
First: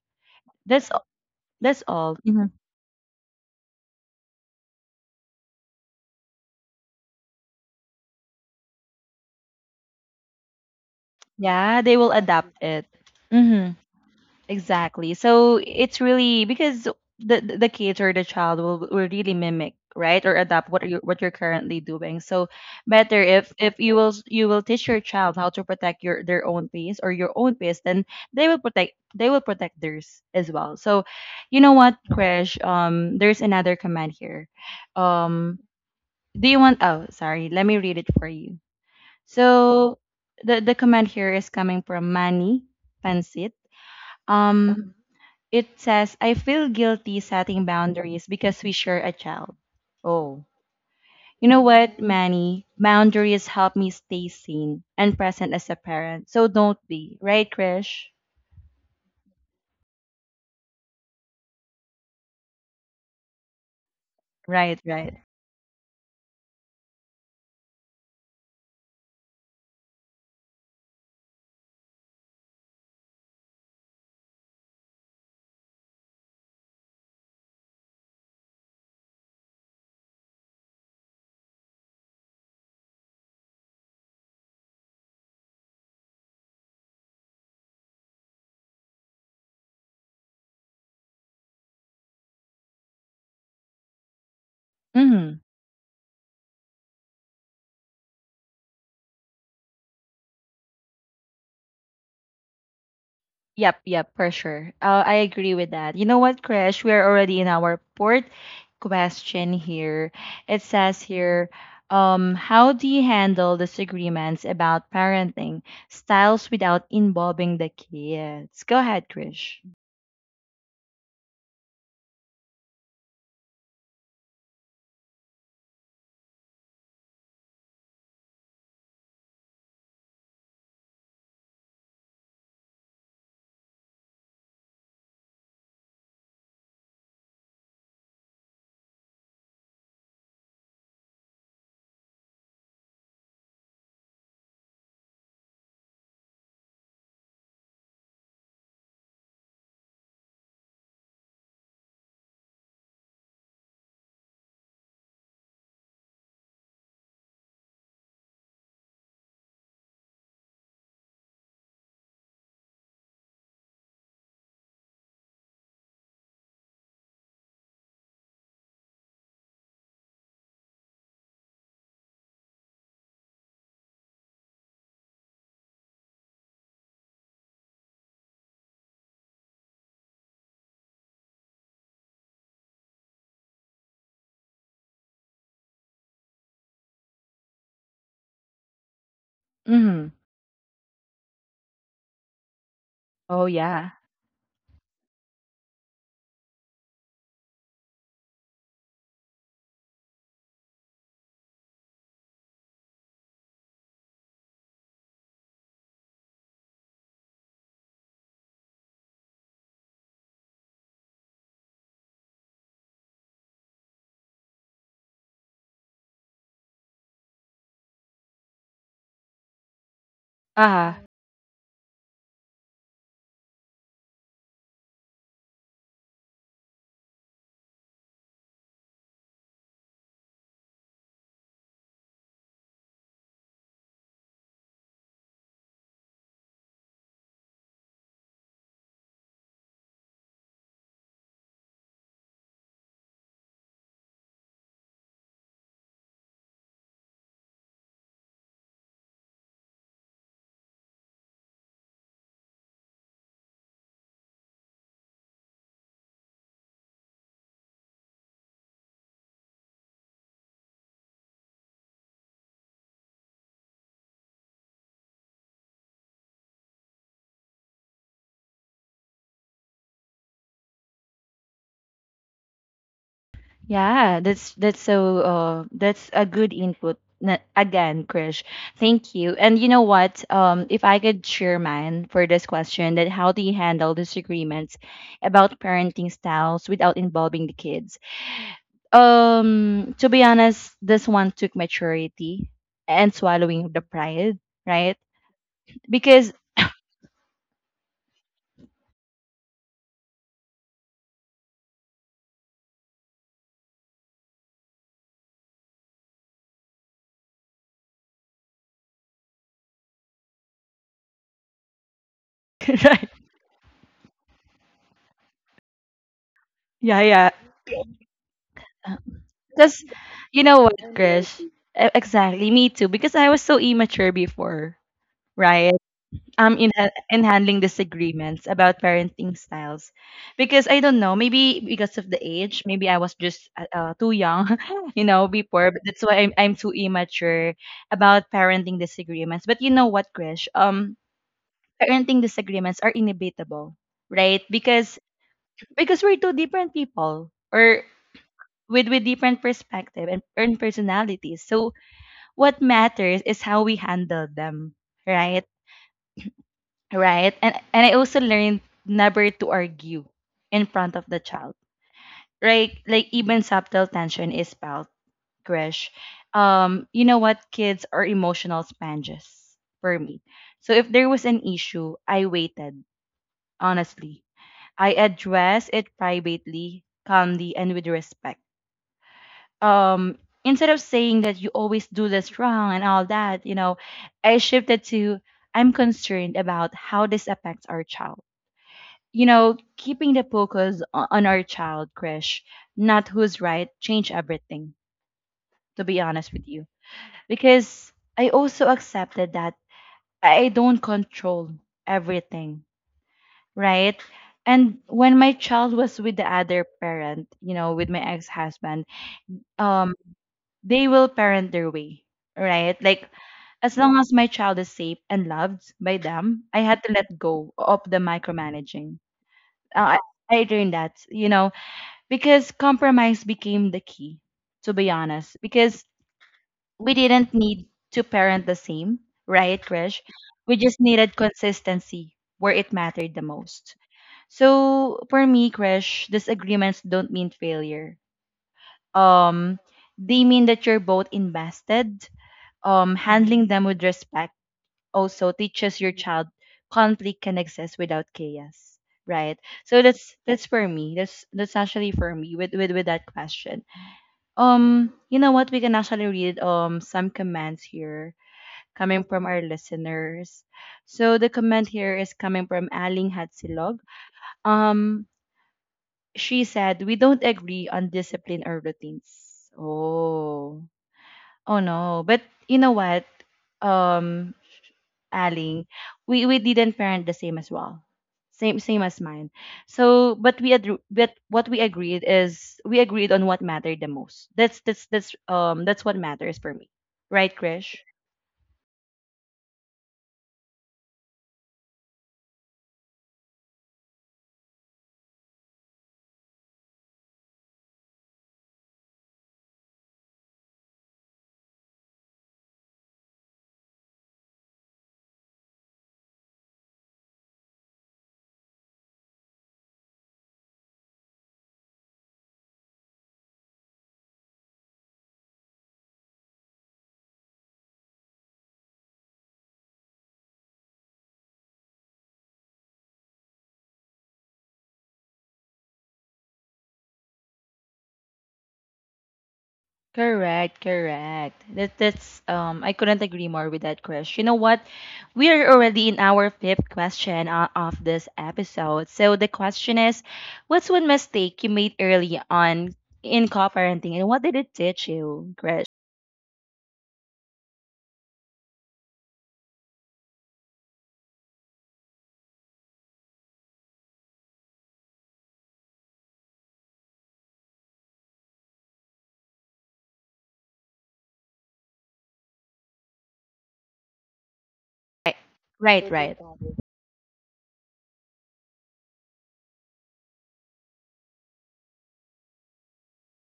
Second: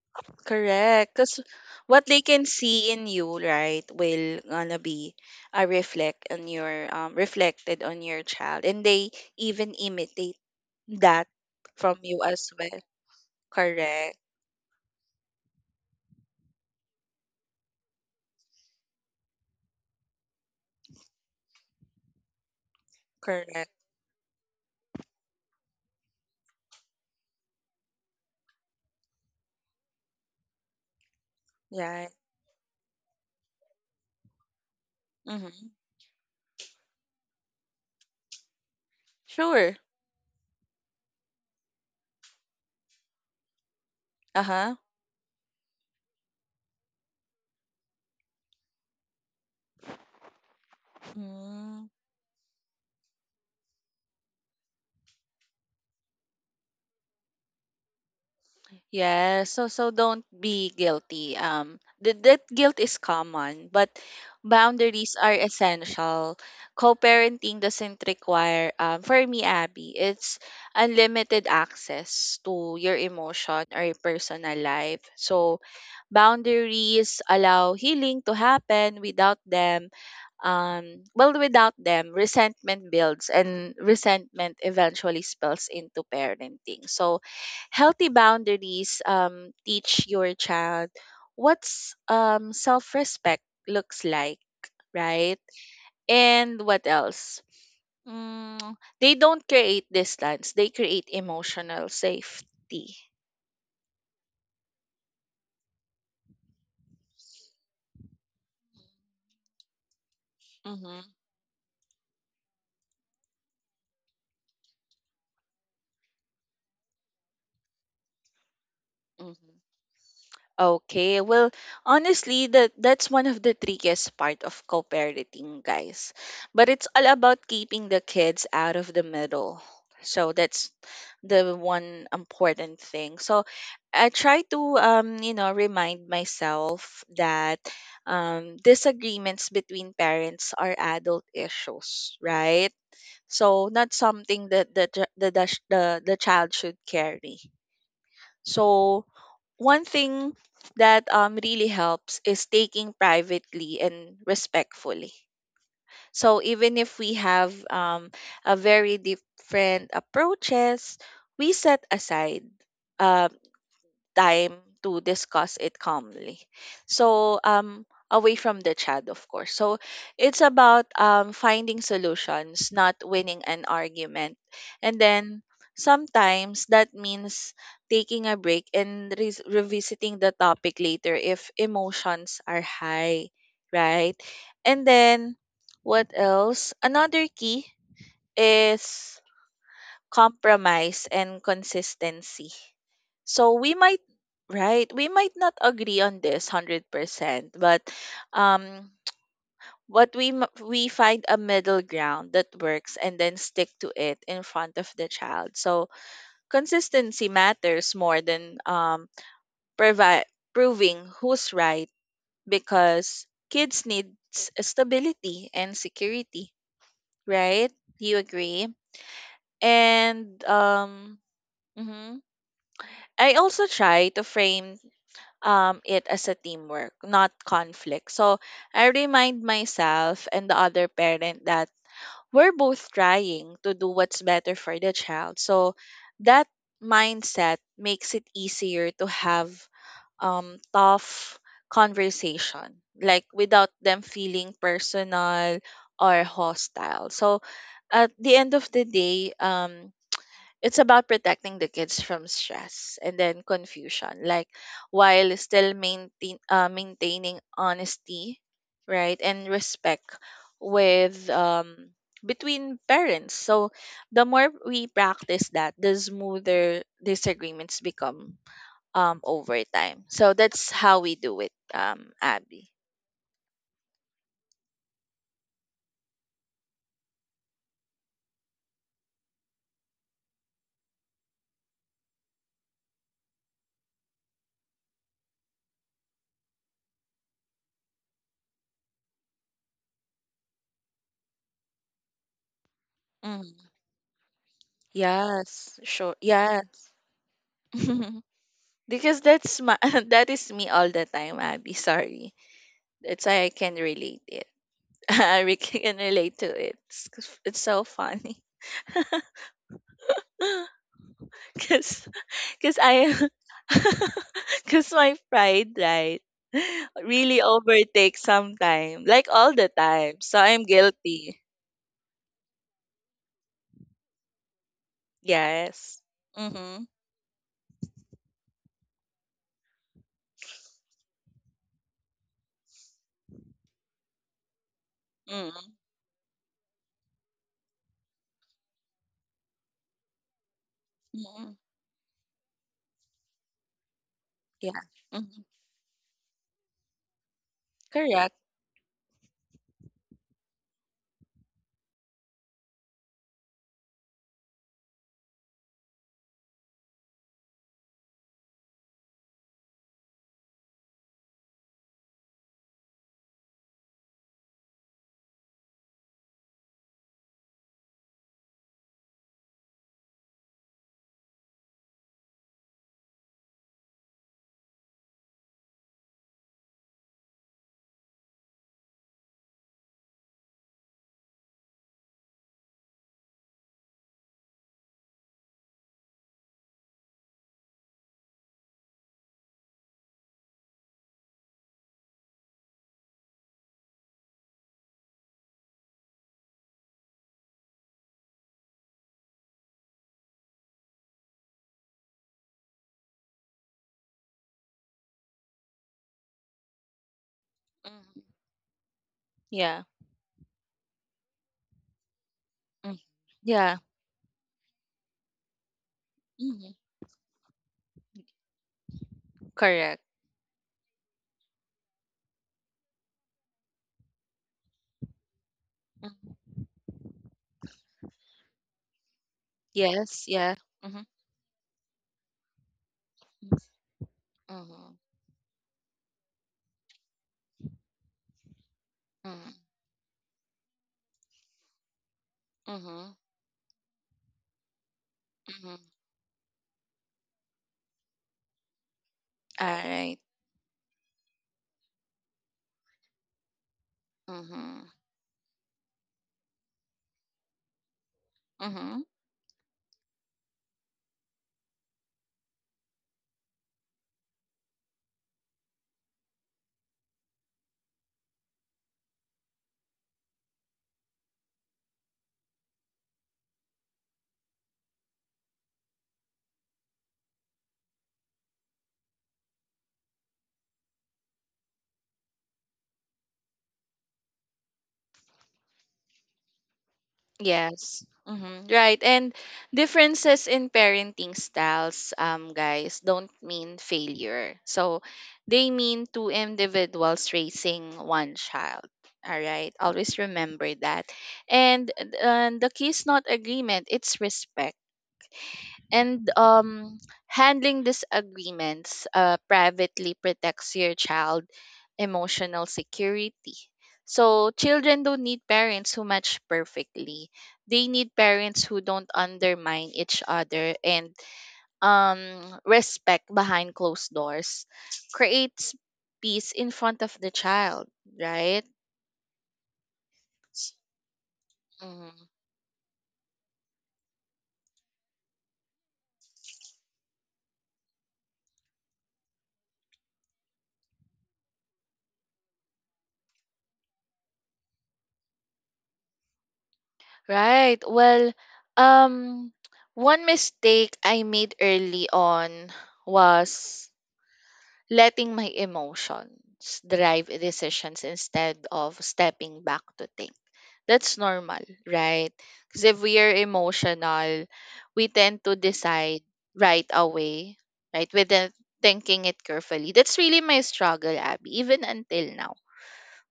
A: That's a-
B: Correct. Because
A: that's
B: what
A: all.
B: they can
A: Mhm.
B: see in you, right, will gonna be a reflect on your reflected on your child, and they even imitate that
A: Yeah, they
B: from
A: will
B: you as
A: adapt
B: well.
A: it. Mhm.
B: Correct.
A: Exactly. So it's really because the kids or the child will really mimic, right, or adapt what you're currently doing. So better if
B: Correct.
A: if you will teach your child how to protect your their own peace or your own peace, then they will protect theirs as well. So you know what,
B: Yeah.
A: Krish? There's another command here. Um,
B: Mm-hmm.
A: do you want? Oh, sorry. Let me read it for you.
B: Sure.
A: So the command here is coming from Manny Pansit.
B: Uh
A: Um, it says, I feel guilty setting boundaries because we share a child. Oh. You know
B: huh.
A: what, Manny? Boundaries help me stay sane and present as a parent. So don't be. Right, Krish?
B: Yeah, so don't be guilty. That guilt is common, but
A: Right,
B: boundaries
A: right.
B: are essential. Co-parenting doesn't require, for me, Abby, it's unlimited access to your emotion or your personal life. So boundaries allow healing to happen. Without them— well, without them, resentment builds, and resentment eventually spills into parenting. So, healthy boundaries teach your child what's self respect looks like,
A: Mm-hmm.
B: right? And what else? They don't create distance, they create emotional safety.
A: Yep, yep, for sure. I agree with that. You know what, Krish? We are already in our fourth question here. It
B: Mm-hmm.
A: says here, how do you handle disagreements about parenting styles without involving the kids? Go ahead, Krish.
B: Okay, well, honestly, that's one of the trickiest part of co-parenting, guys. But it's all about keeping the kids out of the middle. So that's the one important thing. So I try to remind myself that disagreements between parents are adult issues, right? So not something that the ch- the child should carry. So, one thing that really helps is taking privately and respectfully. So, even if we have a very different approaches, we set aside. uh, Time to discuss it calmly. So, away from the chat, of course. So, it's about finding solutions, not winning an argument. And then sometimes that means taking a break and revisiting the topic later if emotions are high, right? And then, what else? Another key is
A: Mm.
B: compromise and consistency.
A: Oh
B: So we
A: yeah.
B: might right, we might not agree on this 100%, but um we find a middle ground that works and then stick to it in front of the child. So consistency matters more than provi- proving who's right because kids need stability and security, right? Do you agree? And
A: Ah,
B: mhm. I also try to frame it as a teamwork, not conflict. So I remind myself and the other parent that we're both trying to do what's better for the child. So that mindset makes it easier to have tough conversation, like without them feeling personal or hostile. So at the end of the day, it's about protecting the kids from stress and then confusion, like while still maintaining honesty, right, and respect with between parents. So the more we practice that, the smoother disagreements become over time. So that's how we do it, Abby.
A: yeah. That's so. That's a good input. Again, Krish, thank you. And you know what? If I could share mine for this question, that how do you handle disagreements about parenting styles without involving the kids? To be honest, this one took maturity and
B: Hmm,
A: swallowing of the pride, right?
B: yes, sure,
A: Because,
B: yes. because that's my That is me all the time, Abby, sorry. That's why I can relate it. Can relate to it. It's so funny. Cause, cause
A: right?
B: I, Cause my pride, right,
A: Yeah, yeah.
B: really overtakes
A: Uh,
B: sometime, like all the
A: Because
B: time. So
A: you
B: I'm
A: know what, Krish?
B: guilty.
A: Exactly, me too. Because I was so immature before, right?
B: Yes.
A: In
B: Mm-hmm.
A: ha- in handling disagreements about parenting styles, because I don't know, maybe because of the age, maybe I was just too young, you know, before.
B: Mm-hmm.
A: But that's why I'm too immature about parenting disagreements. But you know what, Krish?
B: Mm-hmm.
A: Parenting disagreements are inevitable, right?
B: Yeah.
A: Because
B: Mm-hmm.
A: because we're two different people. Or
B: Correct.
A: with different perspective and personalities. So what matters is how we handle them, right? Right. And I also learned never to argue in front of the child. Right? Like even subtle tension is felt, Krish. You know what? Kids are emotional sponges for me. So if there was an issue, I waited, honestly. I addressed it privately, calmly, and with respect um instead of saying that you always do this wrong and all that, you know, I shifted to, I'm concerned about how this affects our child, you know, keeping the focus on our child, Krish, not who's right, change everything, to be honest with you, because I also accepted that I don't control everything, right? And when my child was with the other parent, you know, with my
B: Mm-hmm.
A: ex-husband,
B: Yeah.
A: um they will parent their way, right?
B: Mm-hmm.
A: Like
B: Yeah.
A: as long as my child is safe and loved by them, I
B: Mm-hmm.
A: had to let go of the micromanaging. Uh,
B: Correct.
A: I, I learned that, you know, because compromise became the key, to be honest, because
B: Mm-hmm.
A: we didn't need to parent the same, right, Krish?
B: Yes. Yeah.
A: We just
B: Mm-hmm.
A: needed consistency where it mattered the most.
B: Mm-hmm.
A: So for me, Krish, disagreements don't mean failure. Um,
B: Mm-hmm.
A: they mean that you're both invested,
B: Mm-hmm.
A: handling them with respect also
B: Mm-hmm.
A: teaches your child conflict can exist without chaos, right?
B: All
A: So that's
B: right.
A: that's for me, that's actually for me with with that question.
B: Mhm.
A: You know what, we can actually read some comments here coming
B: Mhm.
A: from our listeners. So the comment here is coming from Aling Hatsilog. um she said, we don't agree on discipline or routines. Oh, oh no. But you know what, um Aling, we didn't parent the same as well. Same, same as mine. So, but we agreed. But what we agreed is we agreed on what mattered the most. That's what matters for me, right, Krish?
B: Yes. Mhm. Right. And differences in parenting styles, guys, don't mean failure. So they mean two individuals raising one child. All right, always remember that. And, and the key is not agreement, it's respect. And handling disagreements privately protects your child emotional security. So children don't need parents who match perfectly. They need parents who don't undermine each other and, um, respect behind closed doors. Creates peace in front of the child, right?
A: Correct, correct. That that's
B: Mm-hmm.
A: um I couldn't agree more with that, Krish. You know what? We are already in our fifth question, of this episode. So the question is, what's one mistake you made early on in co-parenting, and what did it teach you?
B: Right. Well, um, one mistake I made early on was letting my emotions drive decisions instead of stepping back to think. That's normal, right? Because if we are emotional, we
A: Right.
B: tend to
A: Right, They do right.
B: decide
A: that. But it's
B: right away, right? Without thinking it carefully. That's really my struggle, Abby, even until now.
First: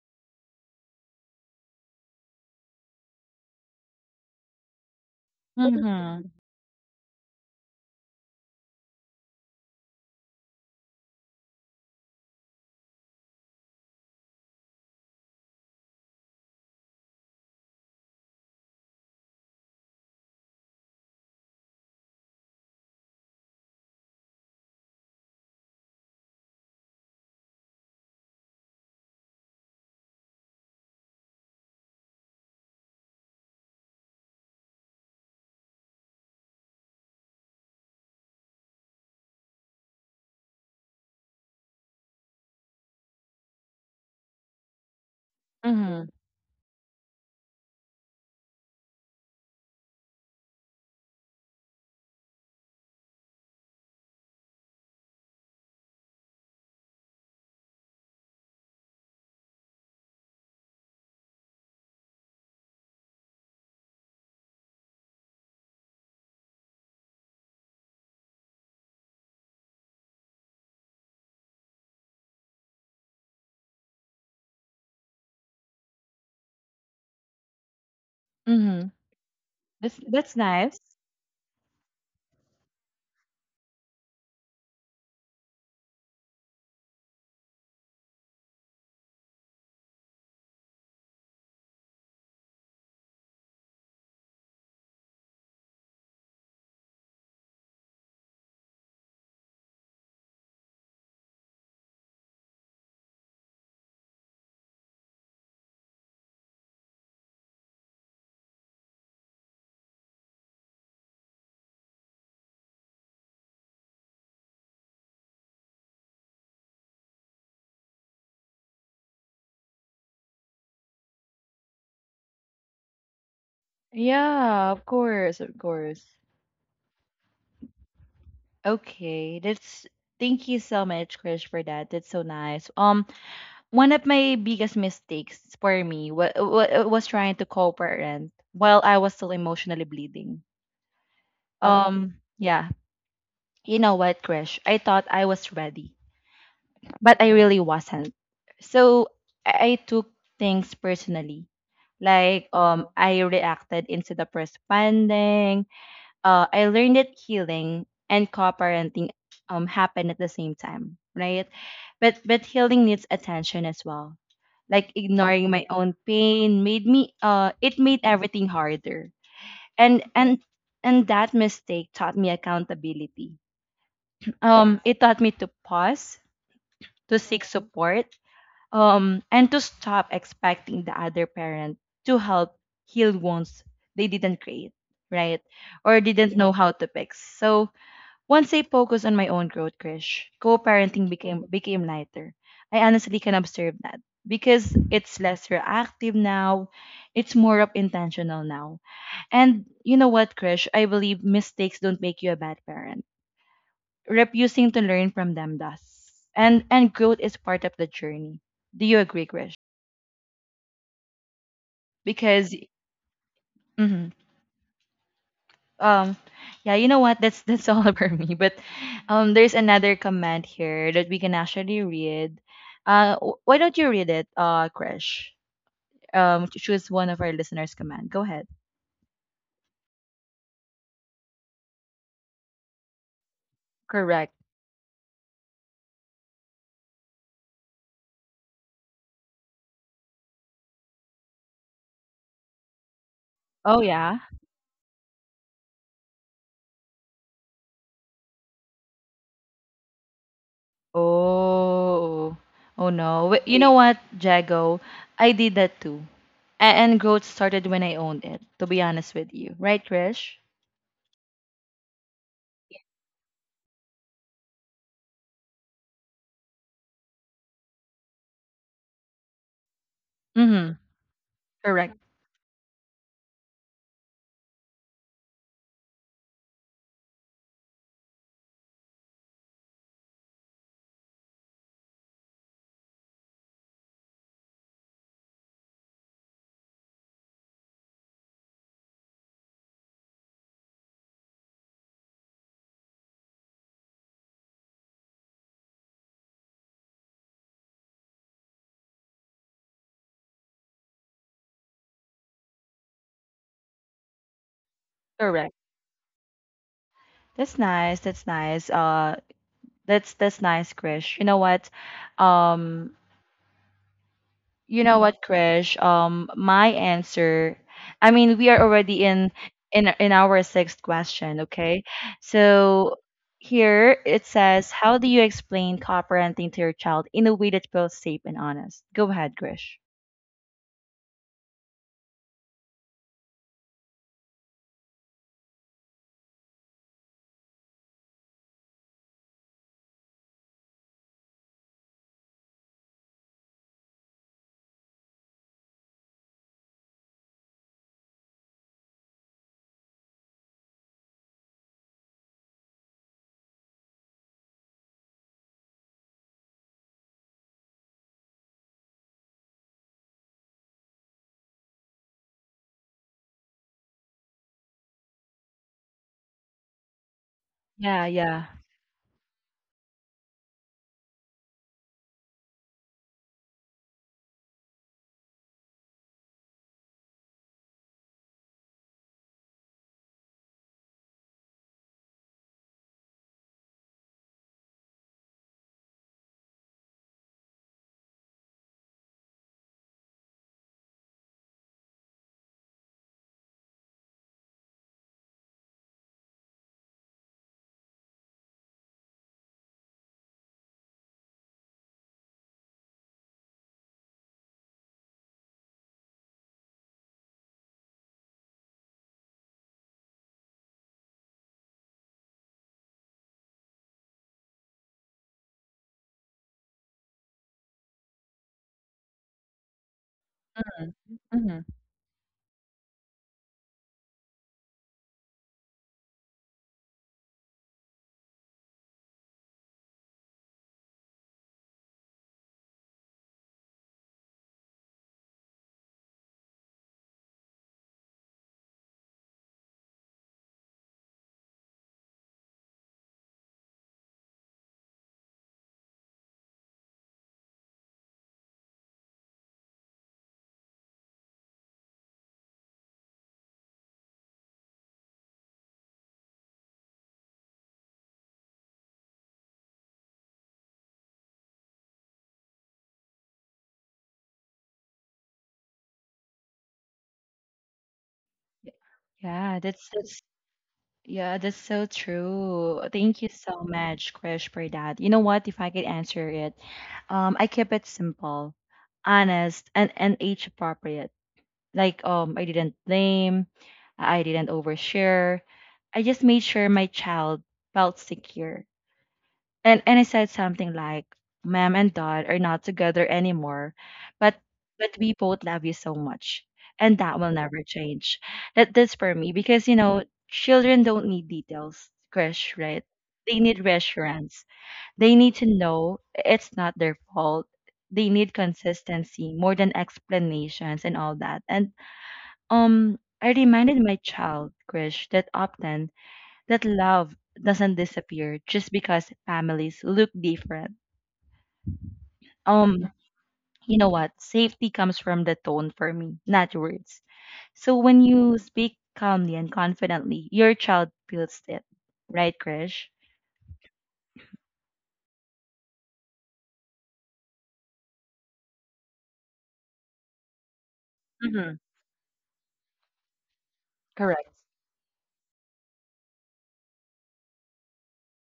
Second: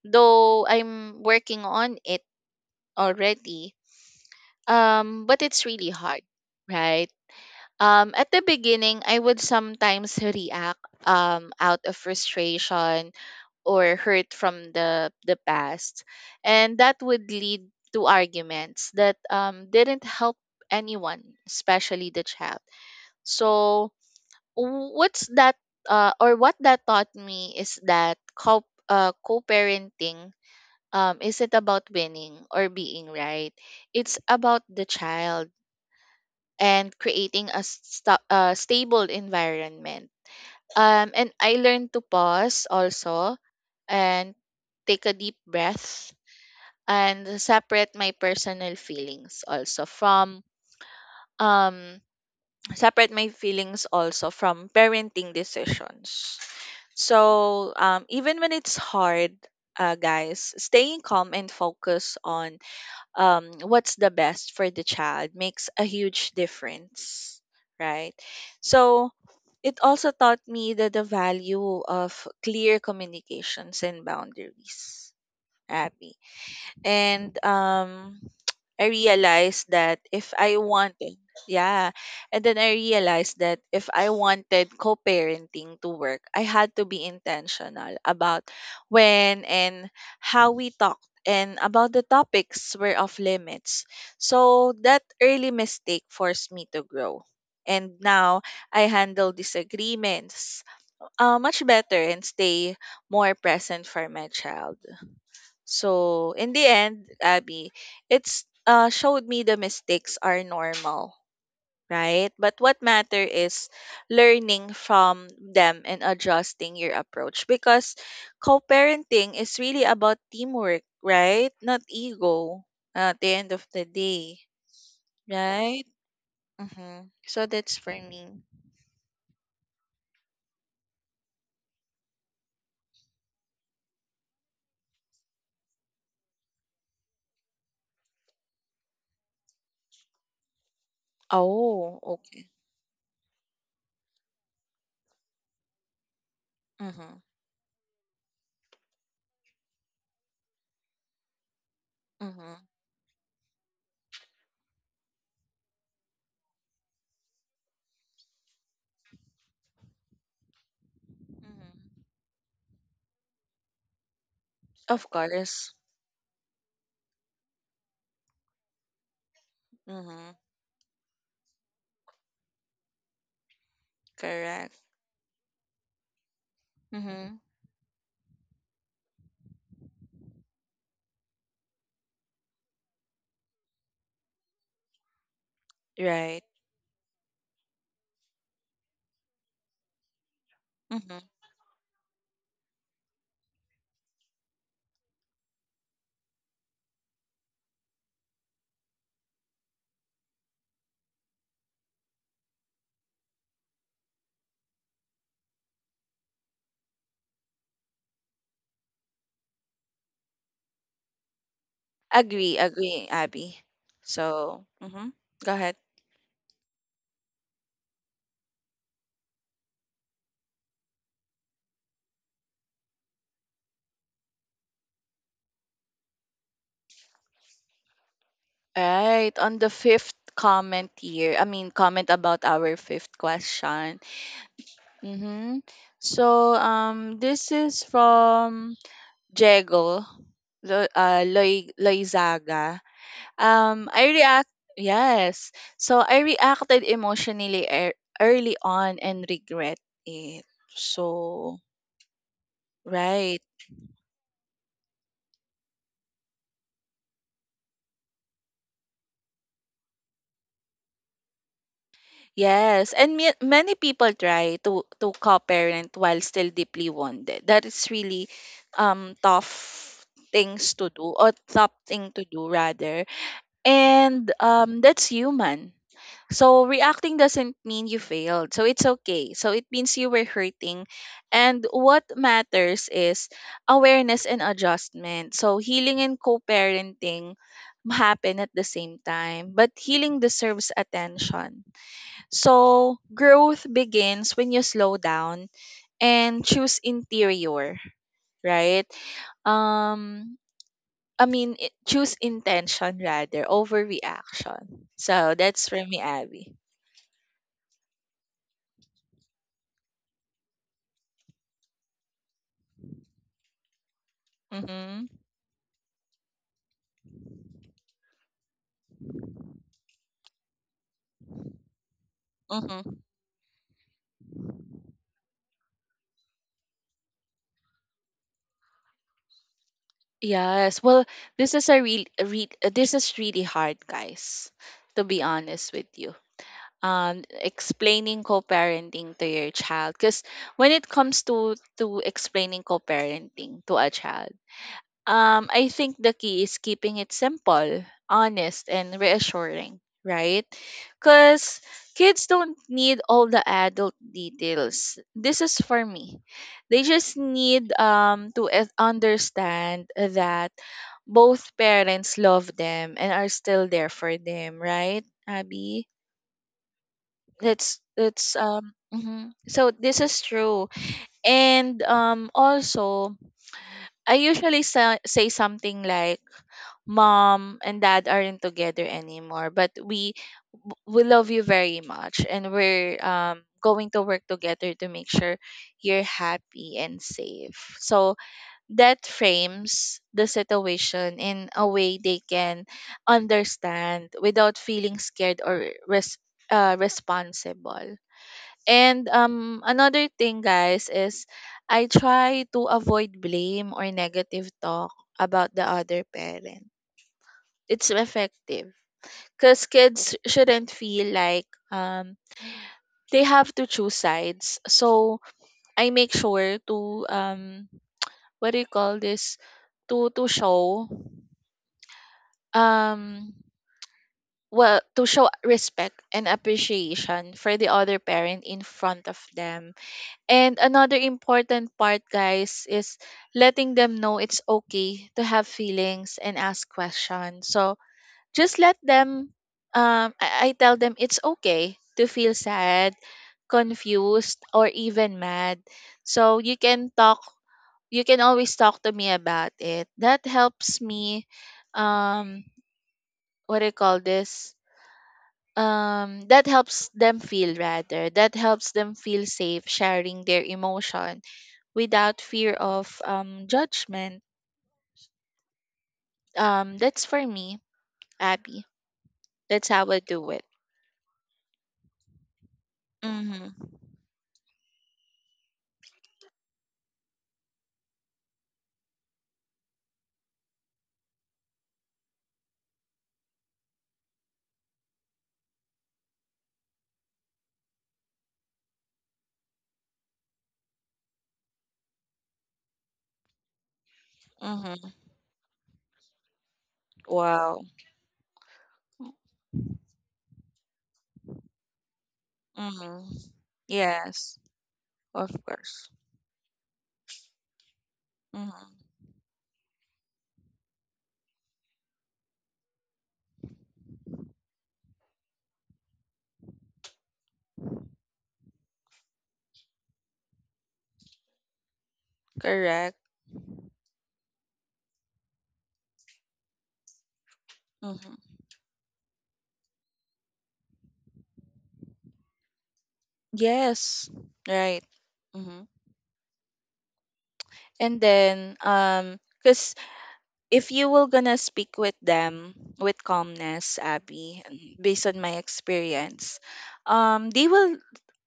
B: Though I'm working on it already, but it's really hard,
A: Mm-hmm.
B: right? At the beginning, I would sometimes react out of frustration or hurt from the past, and that would lead to arguments that didn't help anyone, especially the child. So, what's that? Or what that taught me is that co co-parenting isn't about winning or being right. It's about the child and creating a stable environment. And I learned to pause also and take a deep
A: Mm-hmm.
B: breath and um separate my feelings also from parenting decisions. So even when it's hard, guys, staying calm and focus on what's the best for the child makes a huge difference, right? So it also taught me that the value of clear communications and boundaries, Abby. And I
A: Mm-hmm.
B: realized that if
A: That's
B: I
A: nice.
B: wanted, yeah, and then I realized that if I wanted co-parenting to work, I had to be intentional about when and how we talked and about the topics were off limits. So that early mistake forced me to grow. And now I handle disagreements much better and stay more present for my child. So in the end, Abby, it's showed me the mistakes are normal, right? But what matter is learning from them and adjusting your approach because co-parenting is really about teamwork, right? Not ego at the end of the day,
A: Yeah, of course, of
B: right?
A: course.
B: Mm-hmm. So that's for me.
A: Okay, that's, thank you so much, Krish, for that. That's so nice. One of my biggest mistakes for me wa wa was trying to co-parent while I was still emotionally bleeding.
B: Oh, okay.
A: Yeah, you know what, Krish? I thought I was ready,
B: Mm-hmm.
A: but I really wasn't. So I took things personally. Like
B: Mm-hmm.
A: I reacted instead of responding. I learned that healing and co-parenting happen at the same time, right?
B: Mm-hmm.
A: But healing needs attention as well. Like
B: Of
A: ignoring my
B: course.
A: own pain made me it made everything harder. And
B: Mm-hmm.
A: and and that mistake taught me accountability.
B: Correct.
A: It taught me to pause, to
B: Mm-hmm.
A: seek support, and to stop expecting the other parent to help heal wounds they didn't create, right? Or didn't
B: Right.
A: know how to fix. So once I focused on my own growth, Krish, co-parenting
B: Mm-hmm.
A: became lighter. I honestly can observe that because it's less reactive now. It's more of intentional now. And you know what, Krish? I believe mistakes don't make you a bad parent. Refusing to learn from them does. And growth is part of the journey. Do you agree, Krish? Because
B: Agree, agree, Abby.
A: mhm.
B: So, mhm. Go ahead.
A: um yeah, you know what, that's all about me, but there's another comment here that we can actually read. Why don't you read it, Crash? Choose one of our listeners' command, go ahead.
B: Right. On the fifth comment here, I mean, comment about our fifth question.
A: Correct.
B: Mm-hmm. So, this is from Jego Loy, Loizaga.
A: Oh
B: Um, I
A: yeah.
B: react, yes. So, I reacted emotionally ear early on and regret it. So,
A: Oh, oh no.
B: right.
A: You know, wait, what? Jago, I did that too. And growth started when I owned it, to be honest with you, right, Crash?
B: Yes, and many people try to co-parent while still deeply wounded. That is really um tough
A: Mm-hmm.
B: tough
A: Correct.
B: thing to do rather. And that's human. So reacting doesn't mean you failed. So it's okay. So it means you were hurting. And what matters is awareness and adjustment. So healing and co-parenting happen at the same time, but healing deserves attention. So growth begins when you slow down and choose interior, right? Um, Choose intention rather over reaction. So,
A: Correct.
B: that's for me, Abby.
A: That's nice. That's nice. That's nice, Krish. You know what? Um, you know
B: Mm-hmm.
A: what, Krish? My answer. I mean, we are already in our sixth question, okay?
B: Mm-hmm.
A: So here it says, how do you explain co-parenting to your child in a way that's both safe and honest? Go ahead, Krish.
B: Yes. Well, this is really hard, guys, to be honest with you. Explaining co-parenting to your child, because When it comes to explaining co-parenting to a child, um, I think the key is keeping it simple, honest, and reassuring, right? Because kids don't need all the adult details. This is for me. They just need understand that both parents love them and are still there for them, right, Abby? That's
A: Yeah,
B: that's
A: yeah.
B: um. Mhm. So this is true, and also I say something like, mom and dad aren't together anymore, but we love you very much, and we're going to work together to make sure you're happy and safe. So that frames the situation in a way they can understand without feeling scared or responsible. And another thing, guys, is I try to avoid blame or negative talk about the other parent. It's effective cuz kids shouldn't feel like they have to choose sides. So I make sure to um what do you call this, to show
A: Hmm.
B: um to show respect and appreciation for the other parent in front of them. And another important part, guys, is letting them know it's okay to have feelings and ask questions. So just let them, I tell them it's okay to feel sad, confused, or even mad. So you can always talk to me about it. That helps me, um, what do you call this? That helps them feel safe sharing their emotion without fear of judgment. That's for me, Abby.
A: Yeah,
B: That's
A: that's
B: how I
A: that's
B: do it.
A: Yeah, that's so true. Thank you so
B: Mm-hmm.
A: much, Krish, for that. You know what? If I could answer it, I kept it simple, honest, and age appropriate. Like, I didn't blame, I didn't overshare. I just made sure my child felt secure, and I said something like, "Ma'am and Dad are not together anymore, but
B: Mm-hmm.
A: we both love you so much, and that will never
B: Wow.
A: change." That that's for me because you know children don't need details, Krish, right?
B: Mm-hmm.
A: They need
B: Yes,
A: reassurance. They
B: of
A: need to
B: course.
A: know it's not their fault. They need
B: Mm-hmm.
A: consistency more than explanations and all that. And I reminded my child, Krish, that often that love doesn't disappear just because families look different. Um,
B: Correct.
A: you know what? Safety comes from the tone for me, not words. So when
B: Mm-hmm.
A: you speak calmly and confidently, your child feels it. Right, Krish?
B: Yes. Right. Mm-hmm. And then, cause. If you were gonna speak with them with calmness,
A: Correct.
B: Abby, based on my experience, they will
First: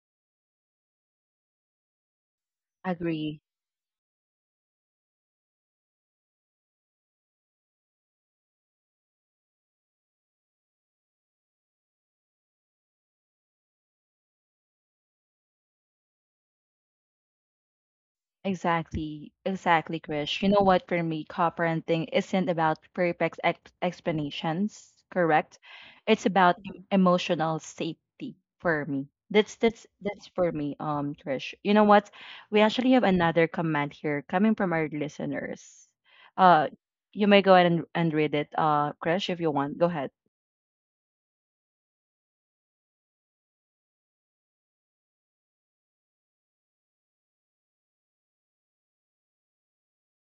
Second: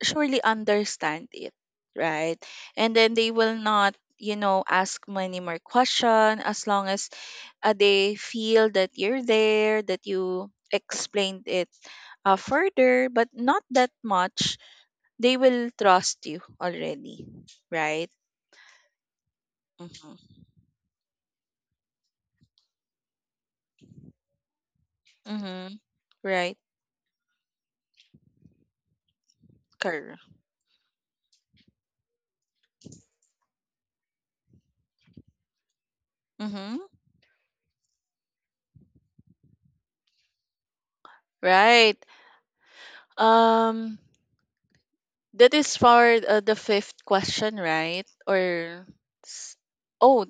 B: surely understand it, right? And then they
A: Agree.
B: will not, you know, ask many more questions as long as they feel that you're there, that you explained it further, but not that much. They will trust you already, right?
A: Exactly, exactly,
B: Mm-hmm.
A: Krish. You know what, for me, co-parenting isn't about perfect explanations, correct?
B: Mm-hmm.
A: It's
B: Right.
A: about emotional safety for me. That's that's
B: Correct.
A: that's for me, Krish. You know what? We actually have another comment here coming from our listeners. Uh,
B: Mm-hmm.
A: you may go ahead and read it, Krish, if you want. Go ahead.
B: Right. Um, that is for the fifth question, right? Or s- oh,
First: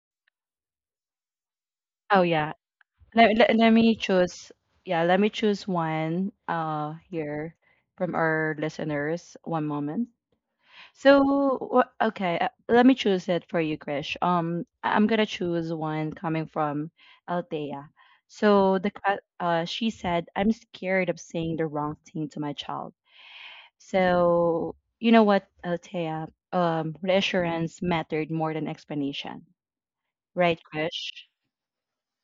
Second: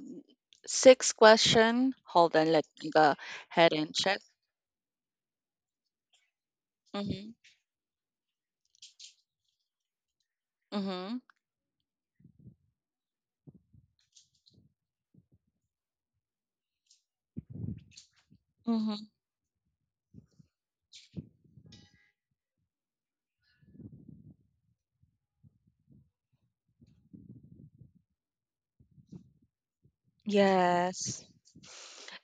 B: sixth question.
A: Oh
B: Hold
A: yeah.
B: on, let me go
A: Let
B: ahead and
A: me
B: check.
A: choose. Yeah, let me choose one
B: Mm-hmm.
A: here from our listeners. One moment.
B: Mm-hmm.
A: So, okay, let me choose it for you, Krish. I'm gonna choose one coming from Althea. So
B: Mm-hmm.
A: she said, "I'm scared of saying the wrong thing to my child." So you know what, Althea? Reassurance mattered more than explanation, right,
B: Yes.
A: Krish?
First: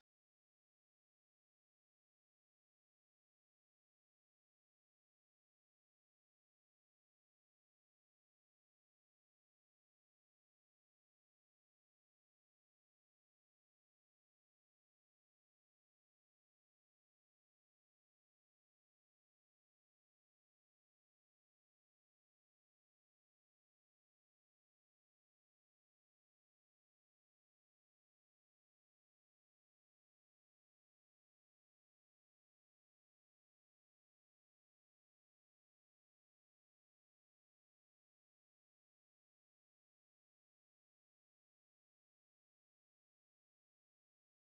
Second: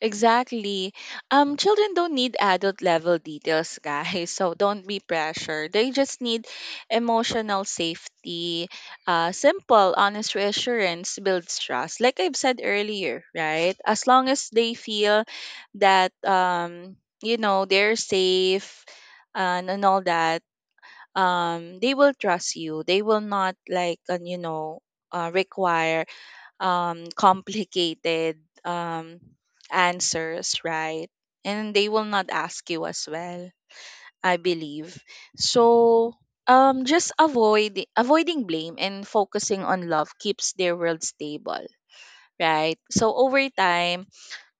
B: Exactly. Children don't need adult level details, guys. So don't be pressured. They just need emotional safety. Simple, honest reassurance builds trust. Like I've said earlier, right? As long as they feel that you know, they're safe and all that, they will trust you. They will not like, you know, require complicated um, answers, right? And they will not ask you as well, I believe. So just avoiding blame and focusing on love keeps their world stable, right? So over time,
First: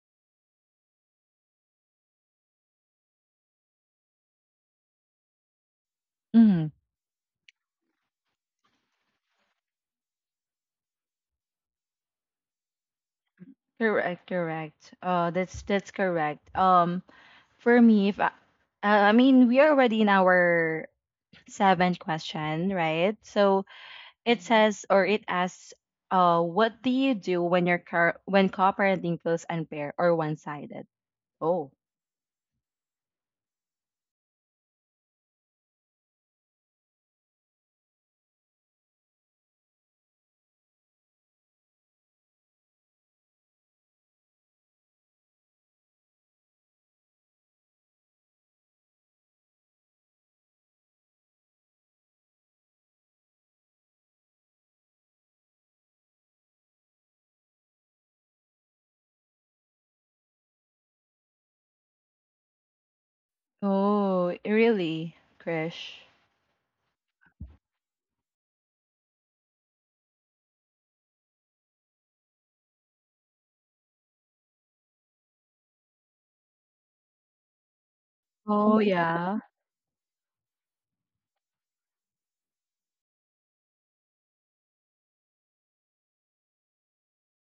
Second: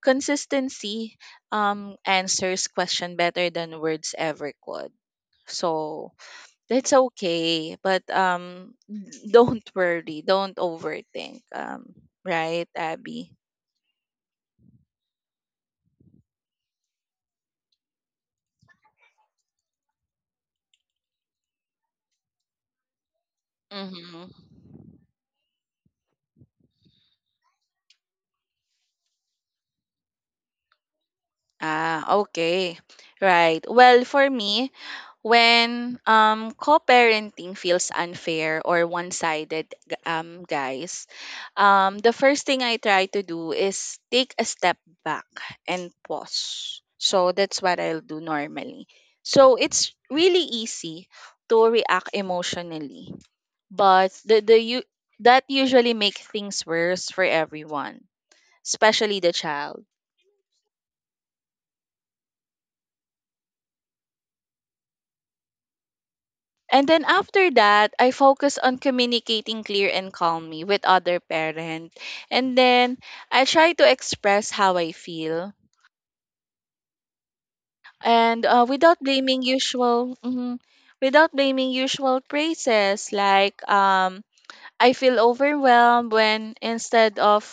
B: consistency answers question better than words ever could. So
A: Mm-hmm.
B: that's okay, but don't worry, don't overthink. Right, Abby?
A: Correct, correct. That's correct. For me, if I, I mean, we are already in our seventh question, right? So,
B: Mhm.
A: it says, or it asks, what do you do when your car when cooperating feels unfair or one-sided? Oh.
B: Ah, okay. Right. Well, for me, when co-parenting feels unfair or one-sided, guys, the first thing I try to do is take a step back and pause. So that's what I'll do normally. So it's really easy to react emotionally, but the you that usually make things worse for everyone, especially the child.
A: Oh, really, Krish?
B: And then after that, I focus on communicating clear and calmly with other parent. And then I try to express how I feel and
A: Oh
B: without
A: yeah,
B: blaming usual without blaming usual praises like I feel overwhelmed when, instead of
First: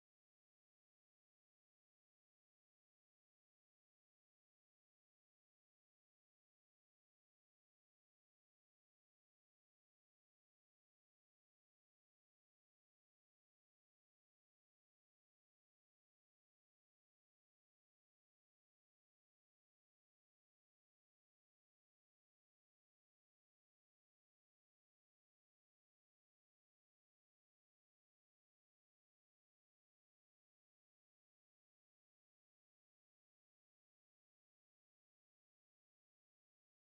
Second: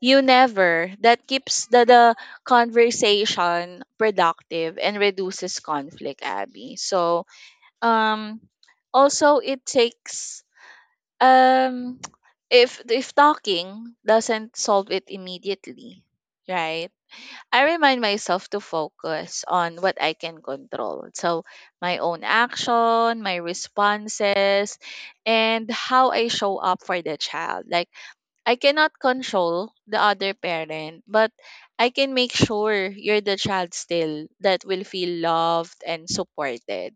B: you never, that keeps the conversation productive and reduces conflict, Abby. So um also it takes Um, if talking doesn't solve it immediately, right? I remind myself to focus on what I can control. So, my own action, my responses, and how I show up for the child. Like, I cannot control the other parent, but I can make sure you're the child still that will feel loved and supported.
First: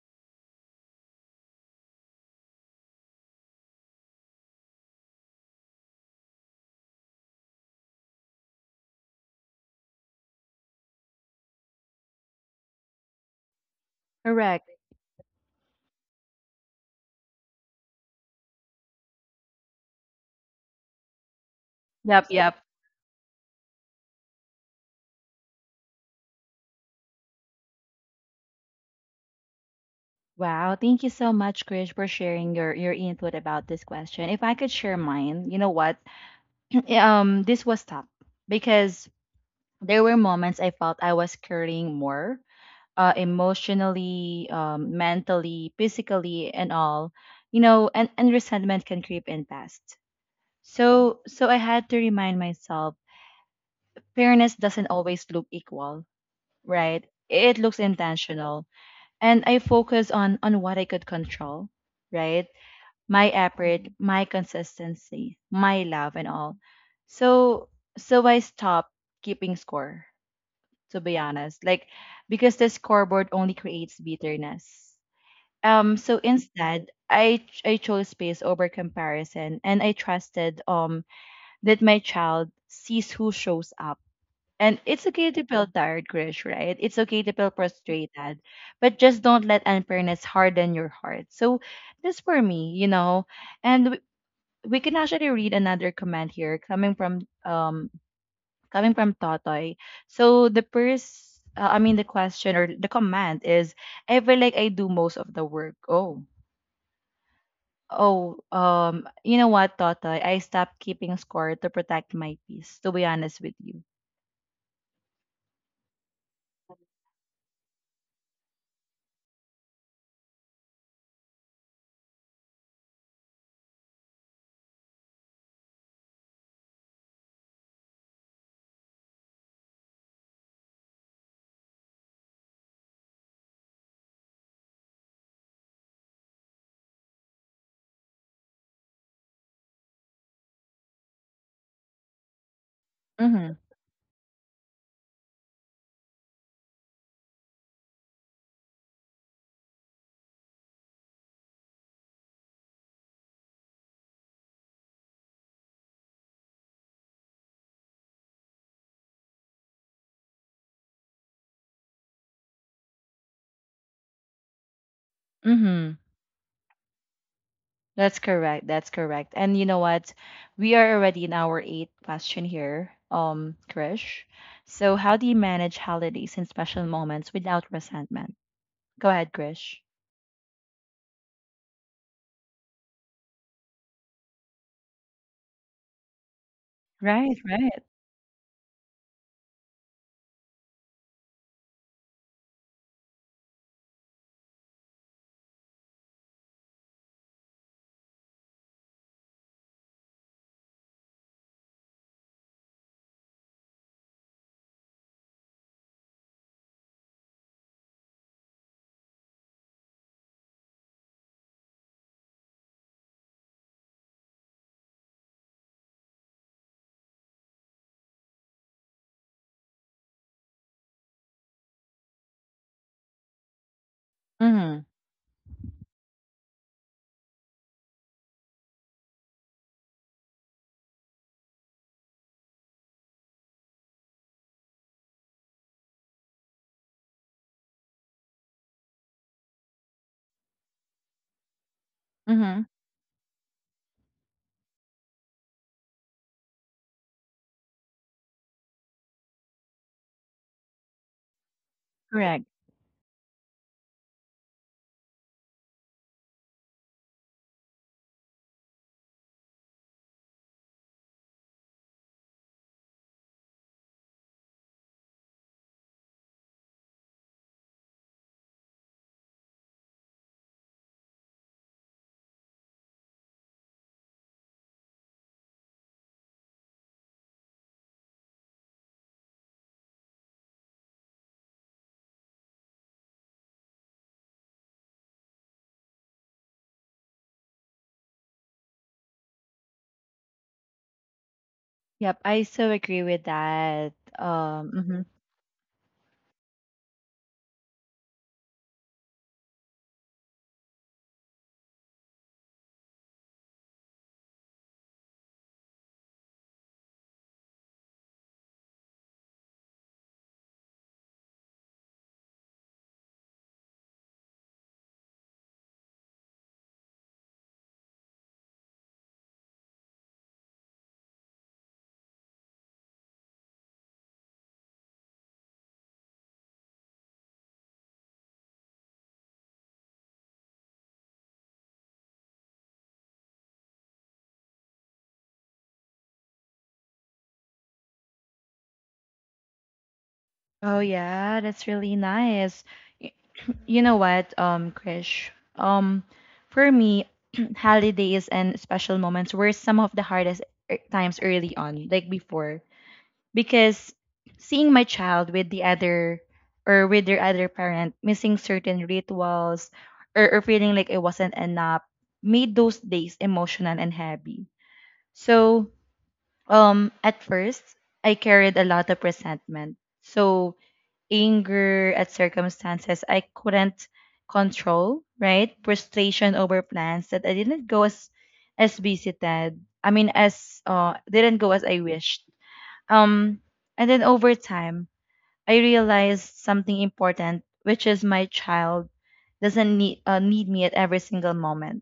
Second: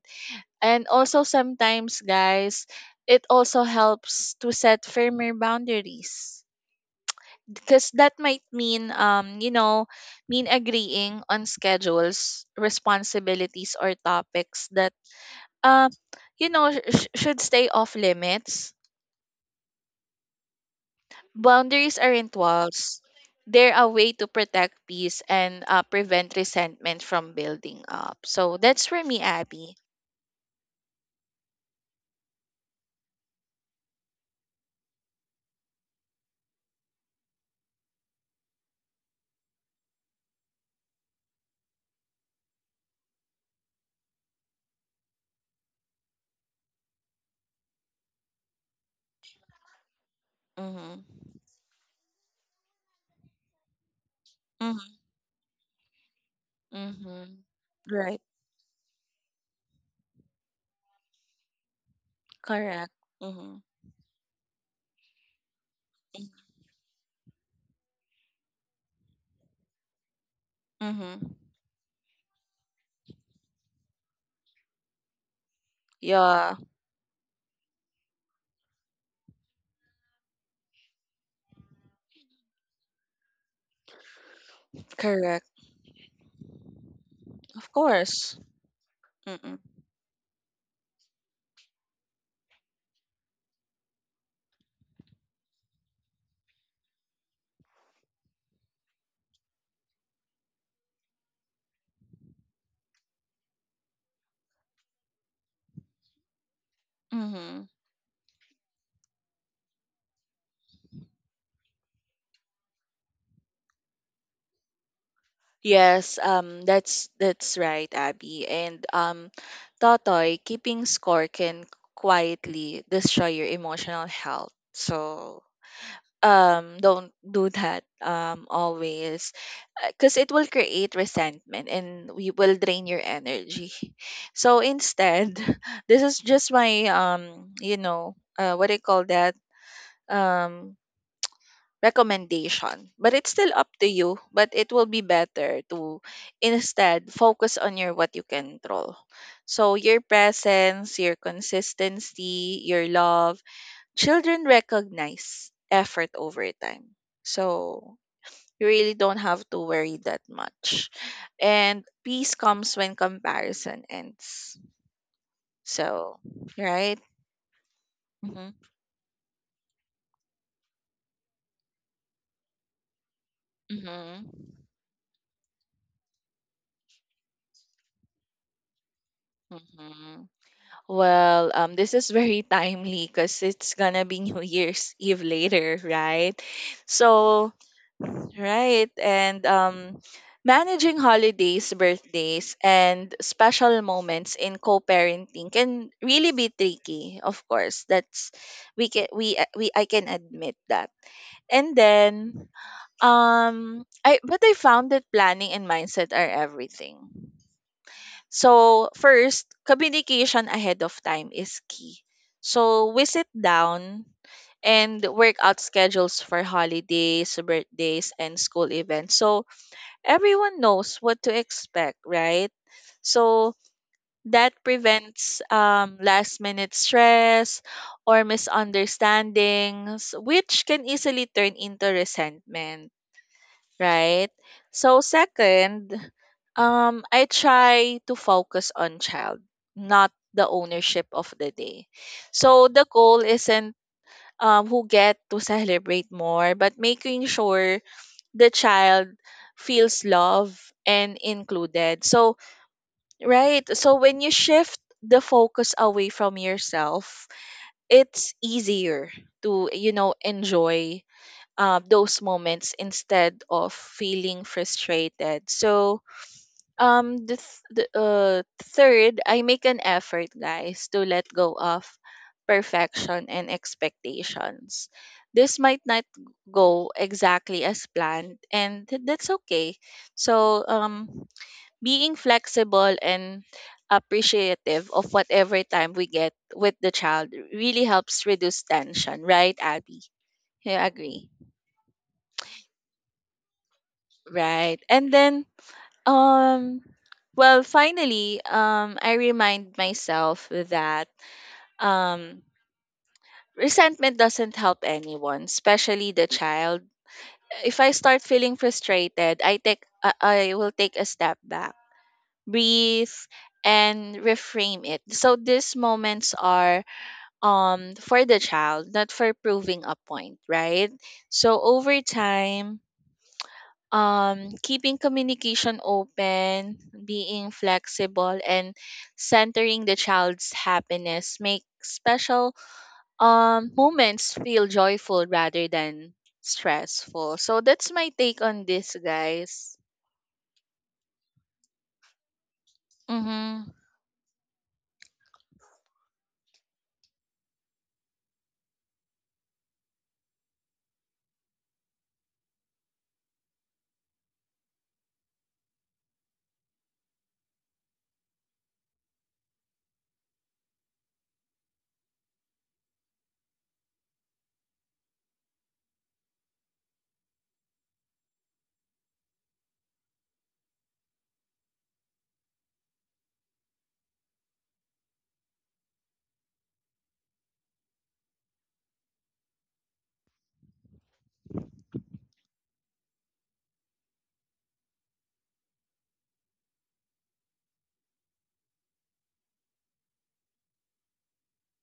B: And also sometimes, guys, it also helps to set firmer boundaries, because that might mean mean agreeing on schedules, responsibilities, or topics
A: correct.
B: that uh you know sh- should stay off limits. Boundaries
A: Yep,
B: aren't
A: yep.
B: walls, they're a way to protect peace and prevent resentment from building up. So that's for me, Abby.
A: Wow, thank you so much, Krish, for sharing your input about this question. If I could share mine, you know what? This was tough because there were moments I felt I was caring more emotionally, mentally, physically, and all, and resentment can creep in fast.
B: Mm-hmm.
A: So I had to remind myself, fairness doesn't
B: Mm-hmm.
A: always look equal, right?
B: Mm-hmm.
A: It looks
B: Right.
A: intentional, and I focus on what I could control, right?
B: Correct.
A: My
B: Mm-hmm.
A: effort, Mhm. My consistency, my love, and all. So, so I stopped keeping score. To be
B: Mm-hmm.
A: honest, like because the scoreboard only creates bitterness. So
B: Yeah,
A: instead, I chose space over comparison, and I trusted that my child sees who shows up. And it's okay to
B: correct.
A: feel tired, Grish, right? It's okay to feel
B: Of course.
A: frustrated, but just don't
B: Mm-mm.
A: let unfairness harden your heart. So this for me. And we, we can actually read another comment here coming from Totoy. So the first, I mean the question or the comment is, I feel like I do most of the work. Oh.
B: Mm-hmm.
A: Oh, you know what, Totoy? I stopped keeping score to protect my peace, to be honest with you.
B: Yes, that's right, Abby. And Totoy, keeping score can quietly destroy your emotional health. So don't do that always, because it will create resentment and we will drain your energy. So instead, this is just my you know, what do you call that? um Recommendation. But it's still
A: Mm-hmm.
B: up to you, but it will be better to instead focus on your what you can control. So your presence, your consistency, your love, children recognize effort over time. So you really don't have to worry that much. And peace comes when comparison ends.
A: Mm-hmm.
B: So, right?
A: That's
B: Mm-hmm.
A: correct. That's correct. And you know what? We are already in our eighth question here, Krish.
B: Mm-hmm.
A: So how do you manage holidays and special moments without resentment? Go ahead, Krish.
B: Mm-hmm. Well, this is very timely because it's gonna be New Year's Eve later, right?
A: Right,
B: So,
A: right.
B: right, and managing holidays, birthdays, and special moments in co-parenting can really be tricky. Of course, that's we can we I can admit that. And then, I but I found that planning and mindset are everything. So, first, communication ahead of time is key. So, we sit down and work out schedules for holidays, birthdays, and school events. So, everyone knows what to expect, right? So, that
A: Mm-hmm.
B: prevents last minute stress or misunderstandings, which can easily turn into resentment, right? So second, I try to focus on child, not the ownership of the day.
A: Mm-hmm.
B: So the goal isn't who get to celebrate more, but making sure the child feels loved and included. So
A: Correct.
B: right, so when you shift the focus away from yourself, it's easier to you know enjoy those moments instead of feeling frustrated. So, the, th- the third, I make an effort, guys, to let go of perfection and expectations. This might not go exactly as planned, and that's okay. So, being flexible and appreciative of whatever time we get with the child really helps reduce tension, right, Abby? You agree?
A: Yep, I so agree with that.
B: Right.
A: Um.
B: And then um well finally I remind myself that um resentment doesn't help anyone, especially the child. If I start feeling frustrated, I will take a step back, breathe and reframe it. So these moments are for the child, not for proving a point, right? So over time keeping communication open, being flexible, and centering the child's happiness make special moments feel joyful rather than stressful. So that's my take on this, guys.
A: Oh yeah, that's really nice. Y-
B: Mm-hmm.
A: You know what, Krish? Um, for me, holidays and special moments were some of the hardest times early on, like before, because seeing my child with the other or with their other parent, missing certain rituals, or feeling like it wasn't enough, made those days emotional and heavy. So, at first, I carried a lot of resentment. So anger at circumstances I couldn't control, right? Frustration over plans that I didn't go as visited. I mean as didn't go as I wished. Um and then over time I realized something important, which is my child doesn't need me at every single moment.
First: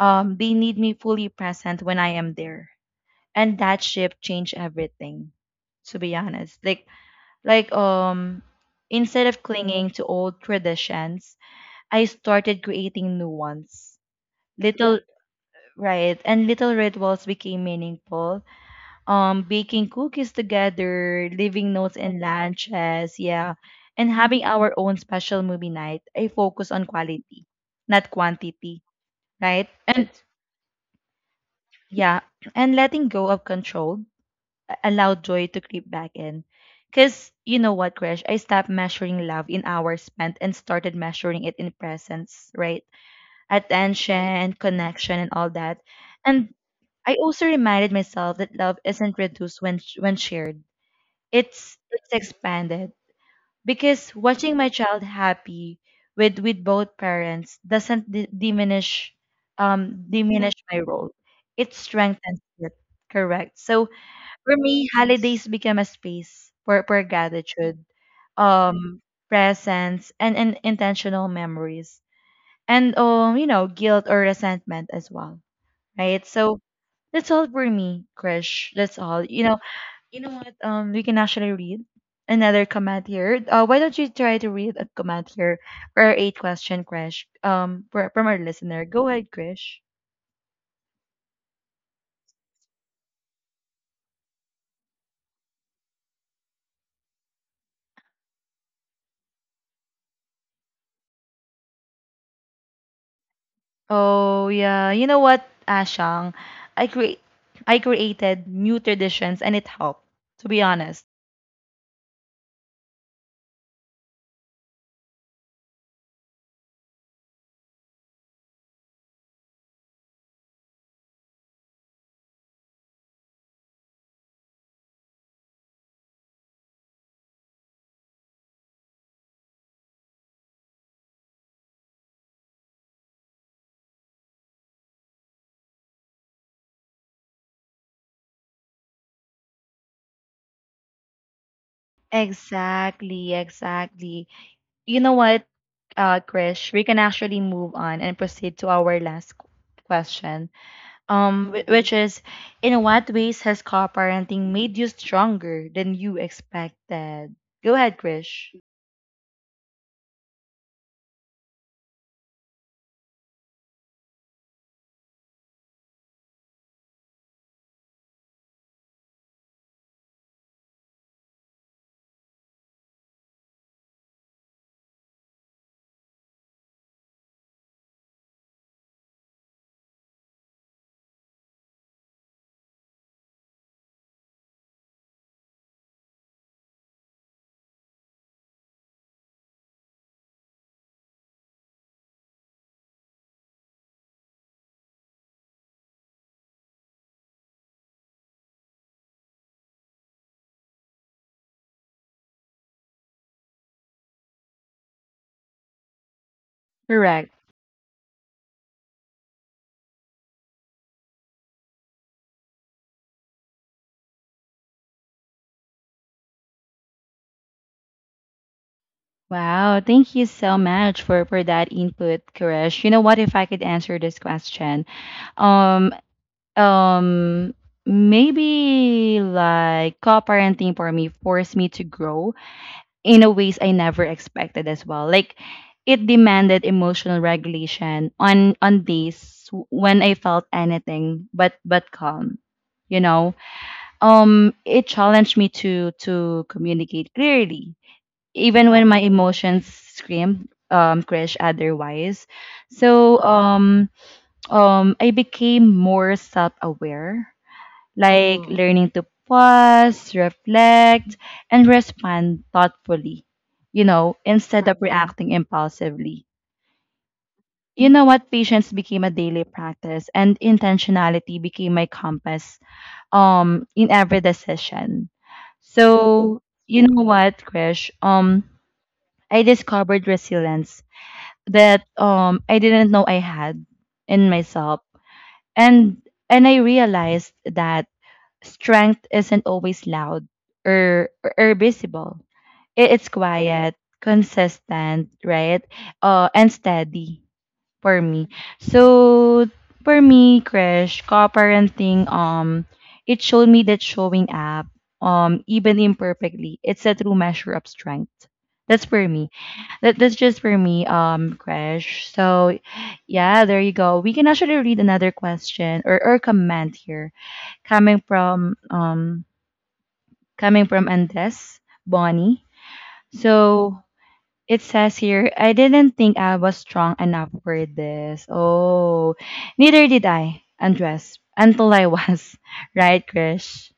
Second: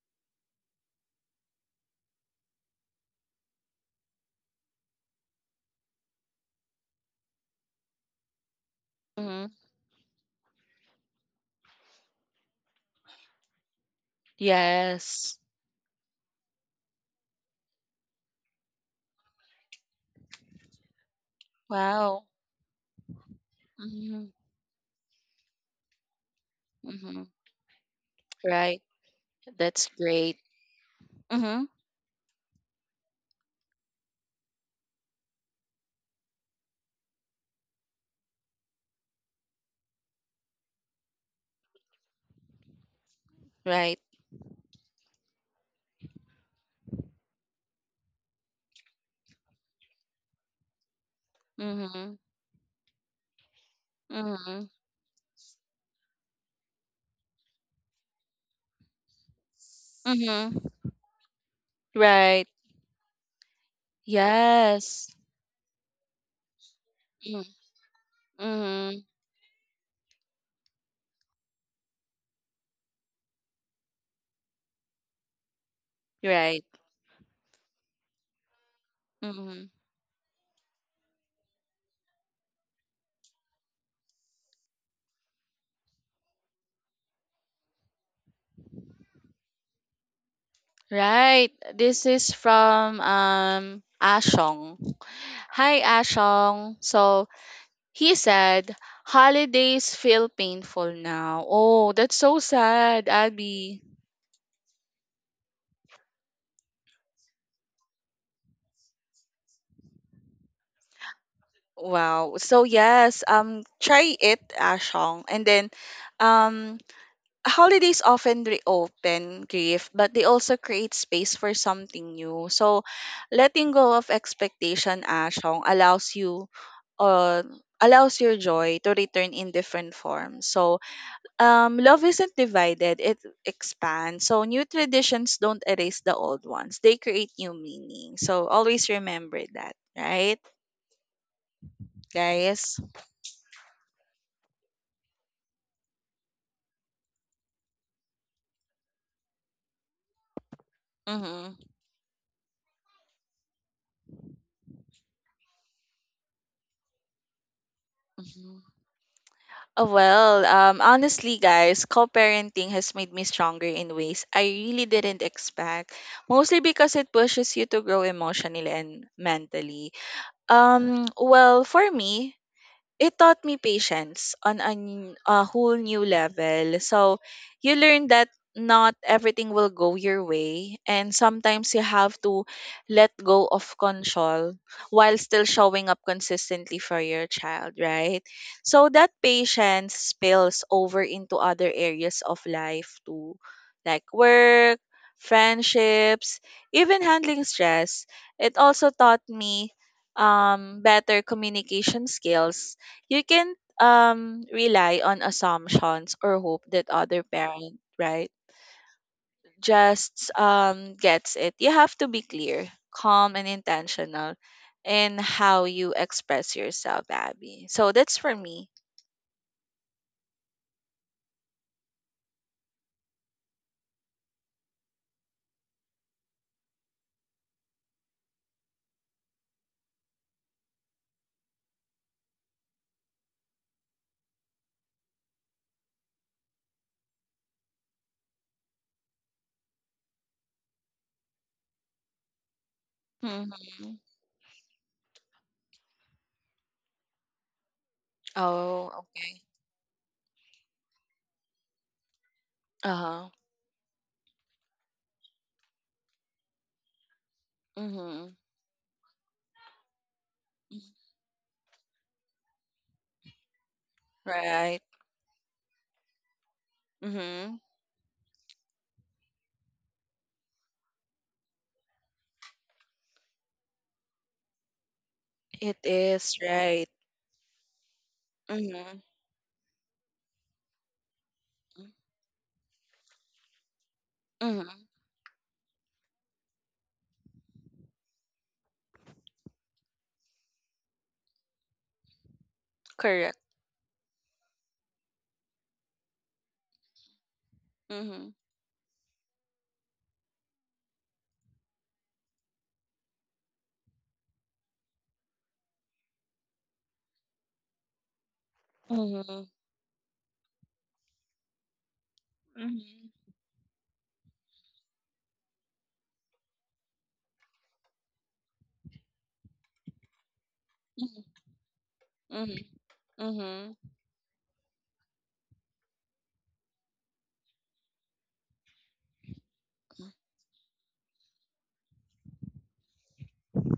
A: They need me fully present when I am there. And that shift changed everything to be honest. Like um Instead of
B: Mm-hmm.
A: clinging to old traditions, I started creating new ones. Little,
B: Yes.
A: right, and little rituals became meaningful. Um, baking cookies together, leaving notes in
B: Wow.
A: lunches, yeah. And
B: Mm-hmm.
A: having our own special movie night. I focus on
B: Mm-hmm.
A: quality, not quantity,
B: Right.
A: right?
B: That's
A: And
B: great. Mm-hmm.
A: yeah, and letting go of control allow joy to creep back in. Because you know what, Crash, I stopped measuring love in hours spent and started measuring it in presence, right?
B: Right.
A: Attention, connection, and all that. And I also reminded myself that love isn't reduced when when shared. It's
B: Mm-hmm.
A: expanded because watching
B: Mm-hmm.
A: my child happy with both parents doesn't diminish
B: Mm-hmm.
A: my role. It strengthens
B: Right.
A: it. Correct. So for me,
B: Yes.
A: holidays become a space for
B: Mm-hmm.
A: gratitude,
B: Mm-hmm.
A: um, presence, and intentional memories, and guilt or resentment as well, right? So
B: Right.
A: that's all for me, Krish. That's all.
B: Mhm.
A: You know what? We can actually read another comment here. Why don't you try to read a comment here or eight question, Krish? From our listener. Go ahead, Krish.
B: Right. This is from Ashong. Hi Ashong. So he said holidays feel painful now. Oh, that's so sad, Abby.
A: Oh yeah, you know what, Ashang, I create I created new traditions and it helped. To be honest.
B: Wow. So yes, try it, Ashong. And then um holidays often reopen grief, but they also create space for something new. So letting go of expectation, Ashong, uh, allows your joy to return in different forms. So, love isn't divided, it expands. So, new traditions don't erase the old ones, they create new meaning. So, always remember that, right, guys?
A: Exactly, exactly. You know what, Krish, we can actually move on and proceed to our last question,
B: Mm-hmm.
A: which is, in what ways has co-parenting made you stronger than you expected? Go ahead, Krish.
B: Mm-hmm. Oh, well, honestly, guys, co parenting has made me stronger in ways I really didn't expect, mostly because it pushes you to grow emotionally and mentally. Well, for me, it taught me patience on a whole new level. So you learn that not everything will go your way and sometimes you have to let go of control while still showing up consistently for your child, right? So that patience spills over into other areas of life too, like work, friendships, even handling stress. It also taught me better communication skills. You can rely on assumptions or hope that other
A: Correct.
B: parent, right, just gets it. You have to be clear, calm, and intentional in how you express yourself, Abby. So that's for me.
A: Wow, thank you so much for that input, Krish. You know what? If I could answer this question, Um, um, maybe like co-parenting for me forced me to grow in a ways I never expected as well. Like it demanded emotional regulation on days when I felt anything but calm. You know,
B: Mm-hmm.
A: it challenged me to communicate clearly, even when
B: Oh
A: my
B: okay.
A: emotions screamed crash otherwise. So
B: Uh-huh.
A: I became more self-aware,
B: Mm-hmm.
A: like Mm, learning to pause, reflect, and respond thoughtfully, you know, instead of
B: Right.
A: Correct, reacting impulsively.
B: Mm-hmm.
A: You know what? Patience became a daily practice and intentionality became my compass in every decision.
B: It is
A: So, you
B: right.
A: know what, Krish? Um,
B: Mm-hmm.
A: I discovered resilience that I didn't know I had in myself,
B: Mm-hmm.
A: and I realized that strength isn't always loud or visible. It's
B: Correct.
A: quiet, consistent, right? And steady for me.
B: Mm-hmm.
A: So for me, Krish, co-parenting, it showed me that showing up, even imperfectly, it's a true measure of strength. That's for me.
B: Mm-hmm.
A: That's just for me, Crash. So,
B: Hmm.
A: yeah, there you go. We can actually read another question or comment here coming from um coming from Andes Bonnie.
B: Mm-hmm. Mm-hmm.
A: So it says here, I didn't think I was strong enough for this. Oh, neither did I, Andres, until I was, right, Krish?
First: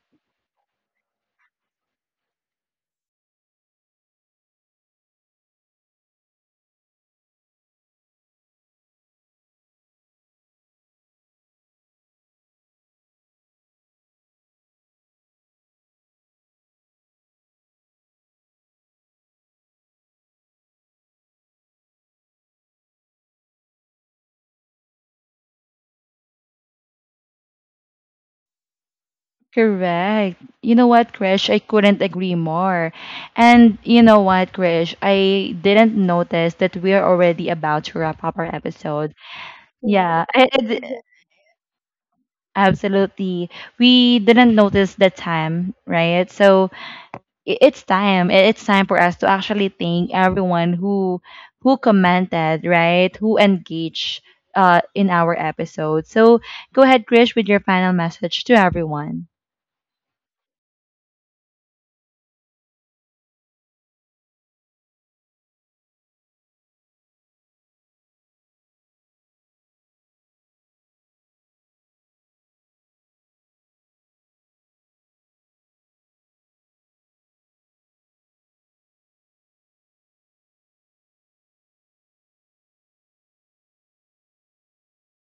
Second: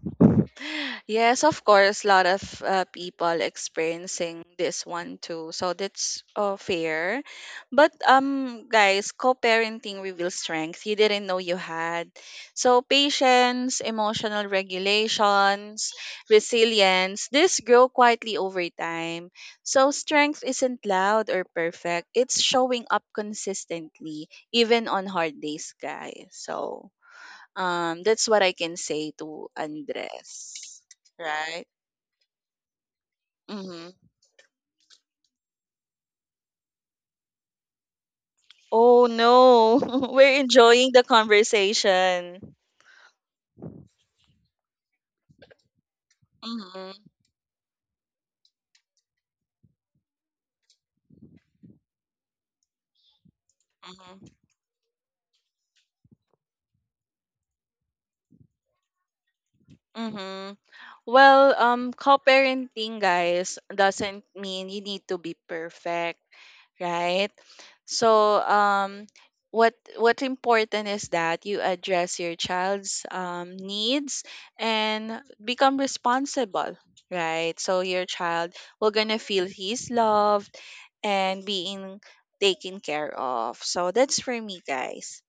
B: Yes, of course, a lot of people experiencing this one too. So that's fair. But guys, co-parenting reveals strength you didn't know you had. So patience, emotional regulations, resilience, this grow quietly over time. So strength isn't loud or perfect. It's showing up consistently even on hard days, guys. So that's what I can say to
A: Correct. You
B: Andres,
A: know what, Krish? I
B: right?
A: couldn't agree more. And
B: Mm-hmm.
A: you know what, Krish? I didn't notice that we're already about to wrap up our
B: Oh
A: episode.
B: no,
A: Yeah,
B: we're enjoying the conversation.
A: absolutely. We didn't notice the time, right? So
B: Mm-hmm.
A: it's time. It's time for us to actually thank everyone who commented, right? Who engaged in our episode. So go ahead, Krish, with your final message to everyone.
B: Mm-hmm. Well, co-parenting, guys, doesn't mean you need to be perfect, right? So, what's important is that you address your child's needs and become responsible, right? So your child will gonna feel he's loved and being taken care of. So that's for me, guys.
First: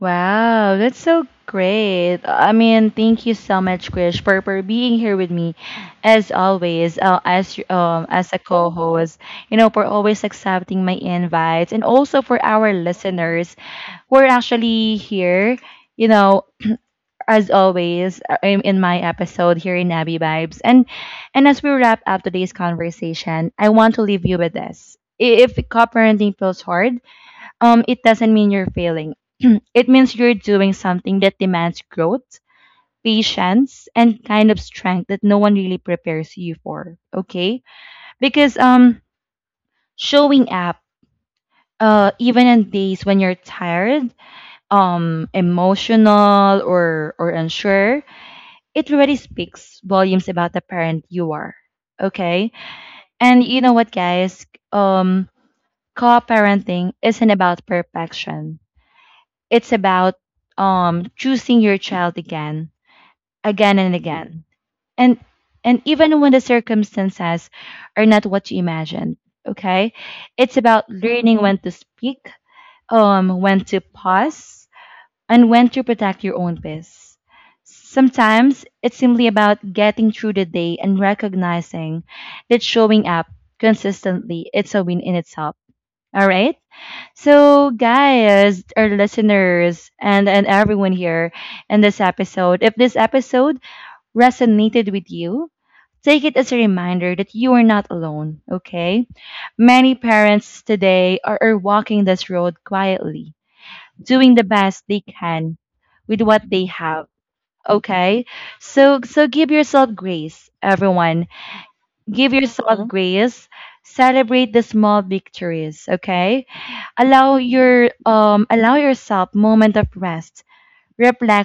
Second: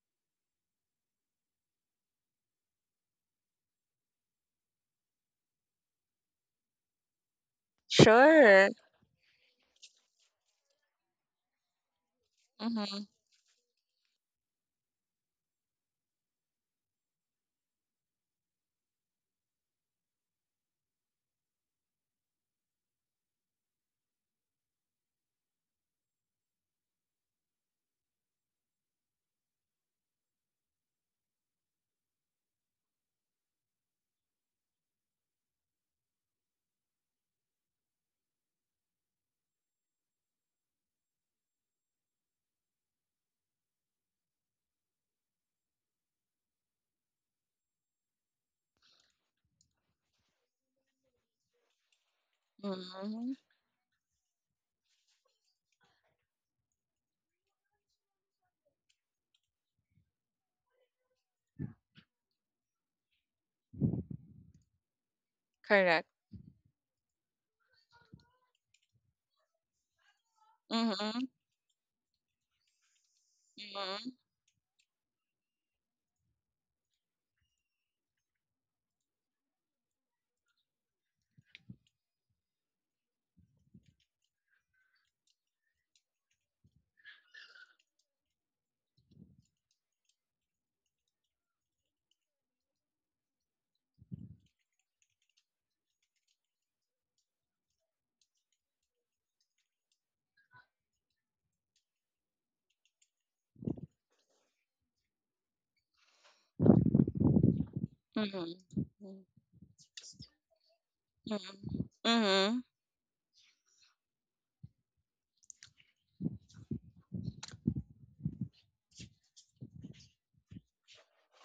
A: Wow, that's so great. I mean, thank you so much, Krish, for being here with me, as always, as a
B: Sure.
A: co-host. You know, for always accepting my invites, and also for our
B: Mm-hmm.
A: listeners, we're actually here. You know, as always, I'm in my episode here in Abby Vibes. And as we wrap up today's conversation, I want to leave you with this. If co-parenting feels hard, it doesn't mean you're failing. It means you're doing something that demands growth, patience, and kind of strength that no one really prepares you for. Okay? Because showing up even on days when you're tired, emotional or unsure, it really speaks volumes about the parent you are. Okay?
B: Mm-hmm.
A: And you know what guys, um co-parenting isn't about perfection. It's about choosing your child again, again and again. And and
B: Correct.
A: even when the circumstances are not what you imagined, okay? It's about
B: Mm-hmm.
A: learning when to speak, when to
B: Mm-hmm.
A: pause, and when to protect your own peace. Sometimes it's simply about getting through the day and recognizing that showing up consistently it's a win in itself. All right. So, guys, our listeners, and everyone here in this episode, if this episode resonated with you, take it as a reminder that you are not alone, okay? Many parents today are walking this road quietly doing the best they can with what they have, okay?
B: Mhm.
A: So give yourself grace, everyone,
B: Mhm.
A: give
B: Mhm.
A: yourself hmm grace, celebrate the small victories, okay, allow your allow yourself moment of rest,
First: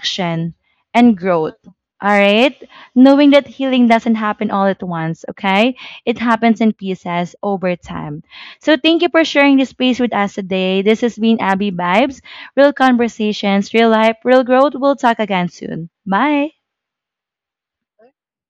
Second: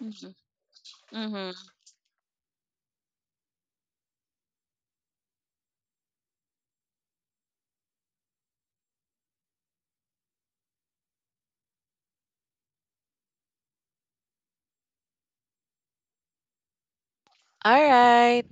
B: Mhm.
A: and
B: Mhm.
A: growth. All right? Knowing that healing doesn't happen all at once, okay? It happens in pieces over time. So thank you for sharing this space with us today. This has been Abby Vibes, real conversations, real life, real growth. We'll talk again soon. Bye.
B: All right.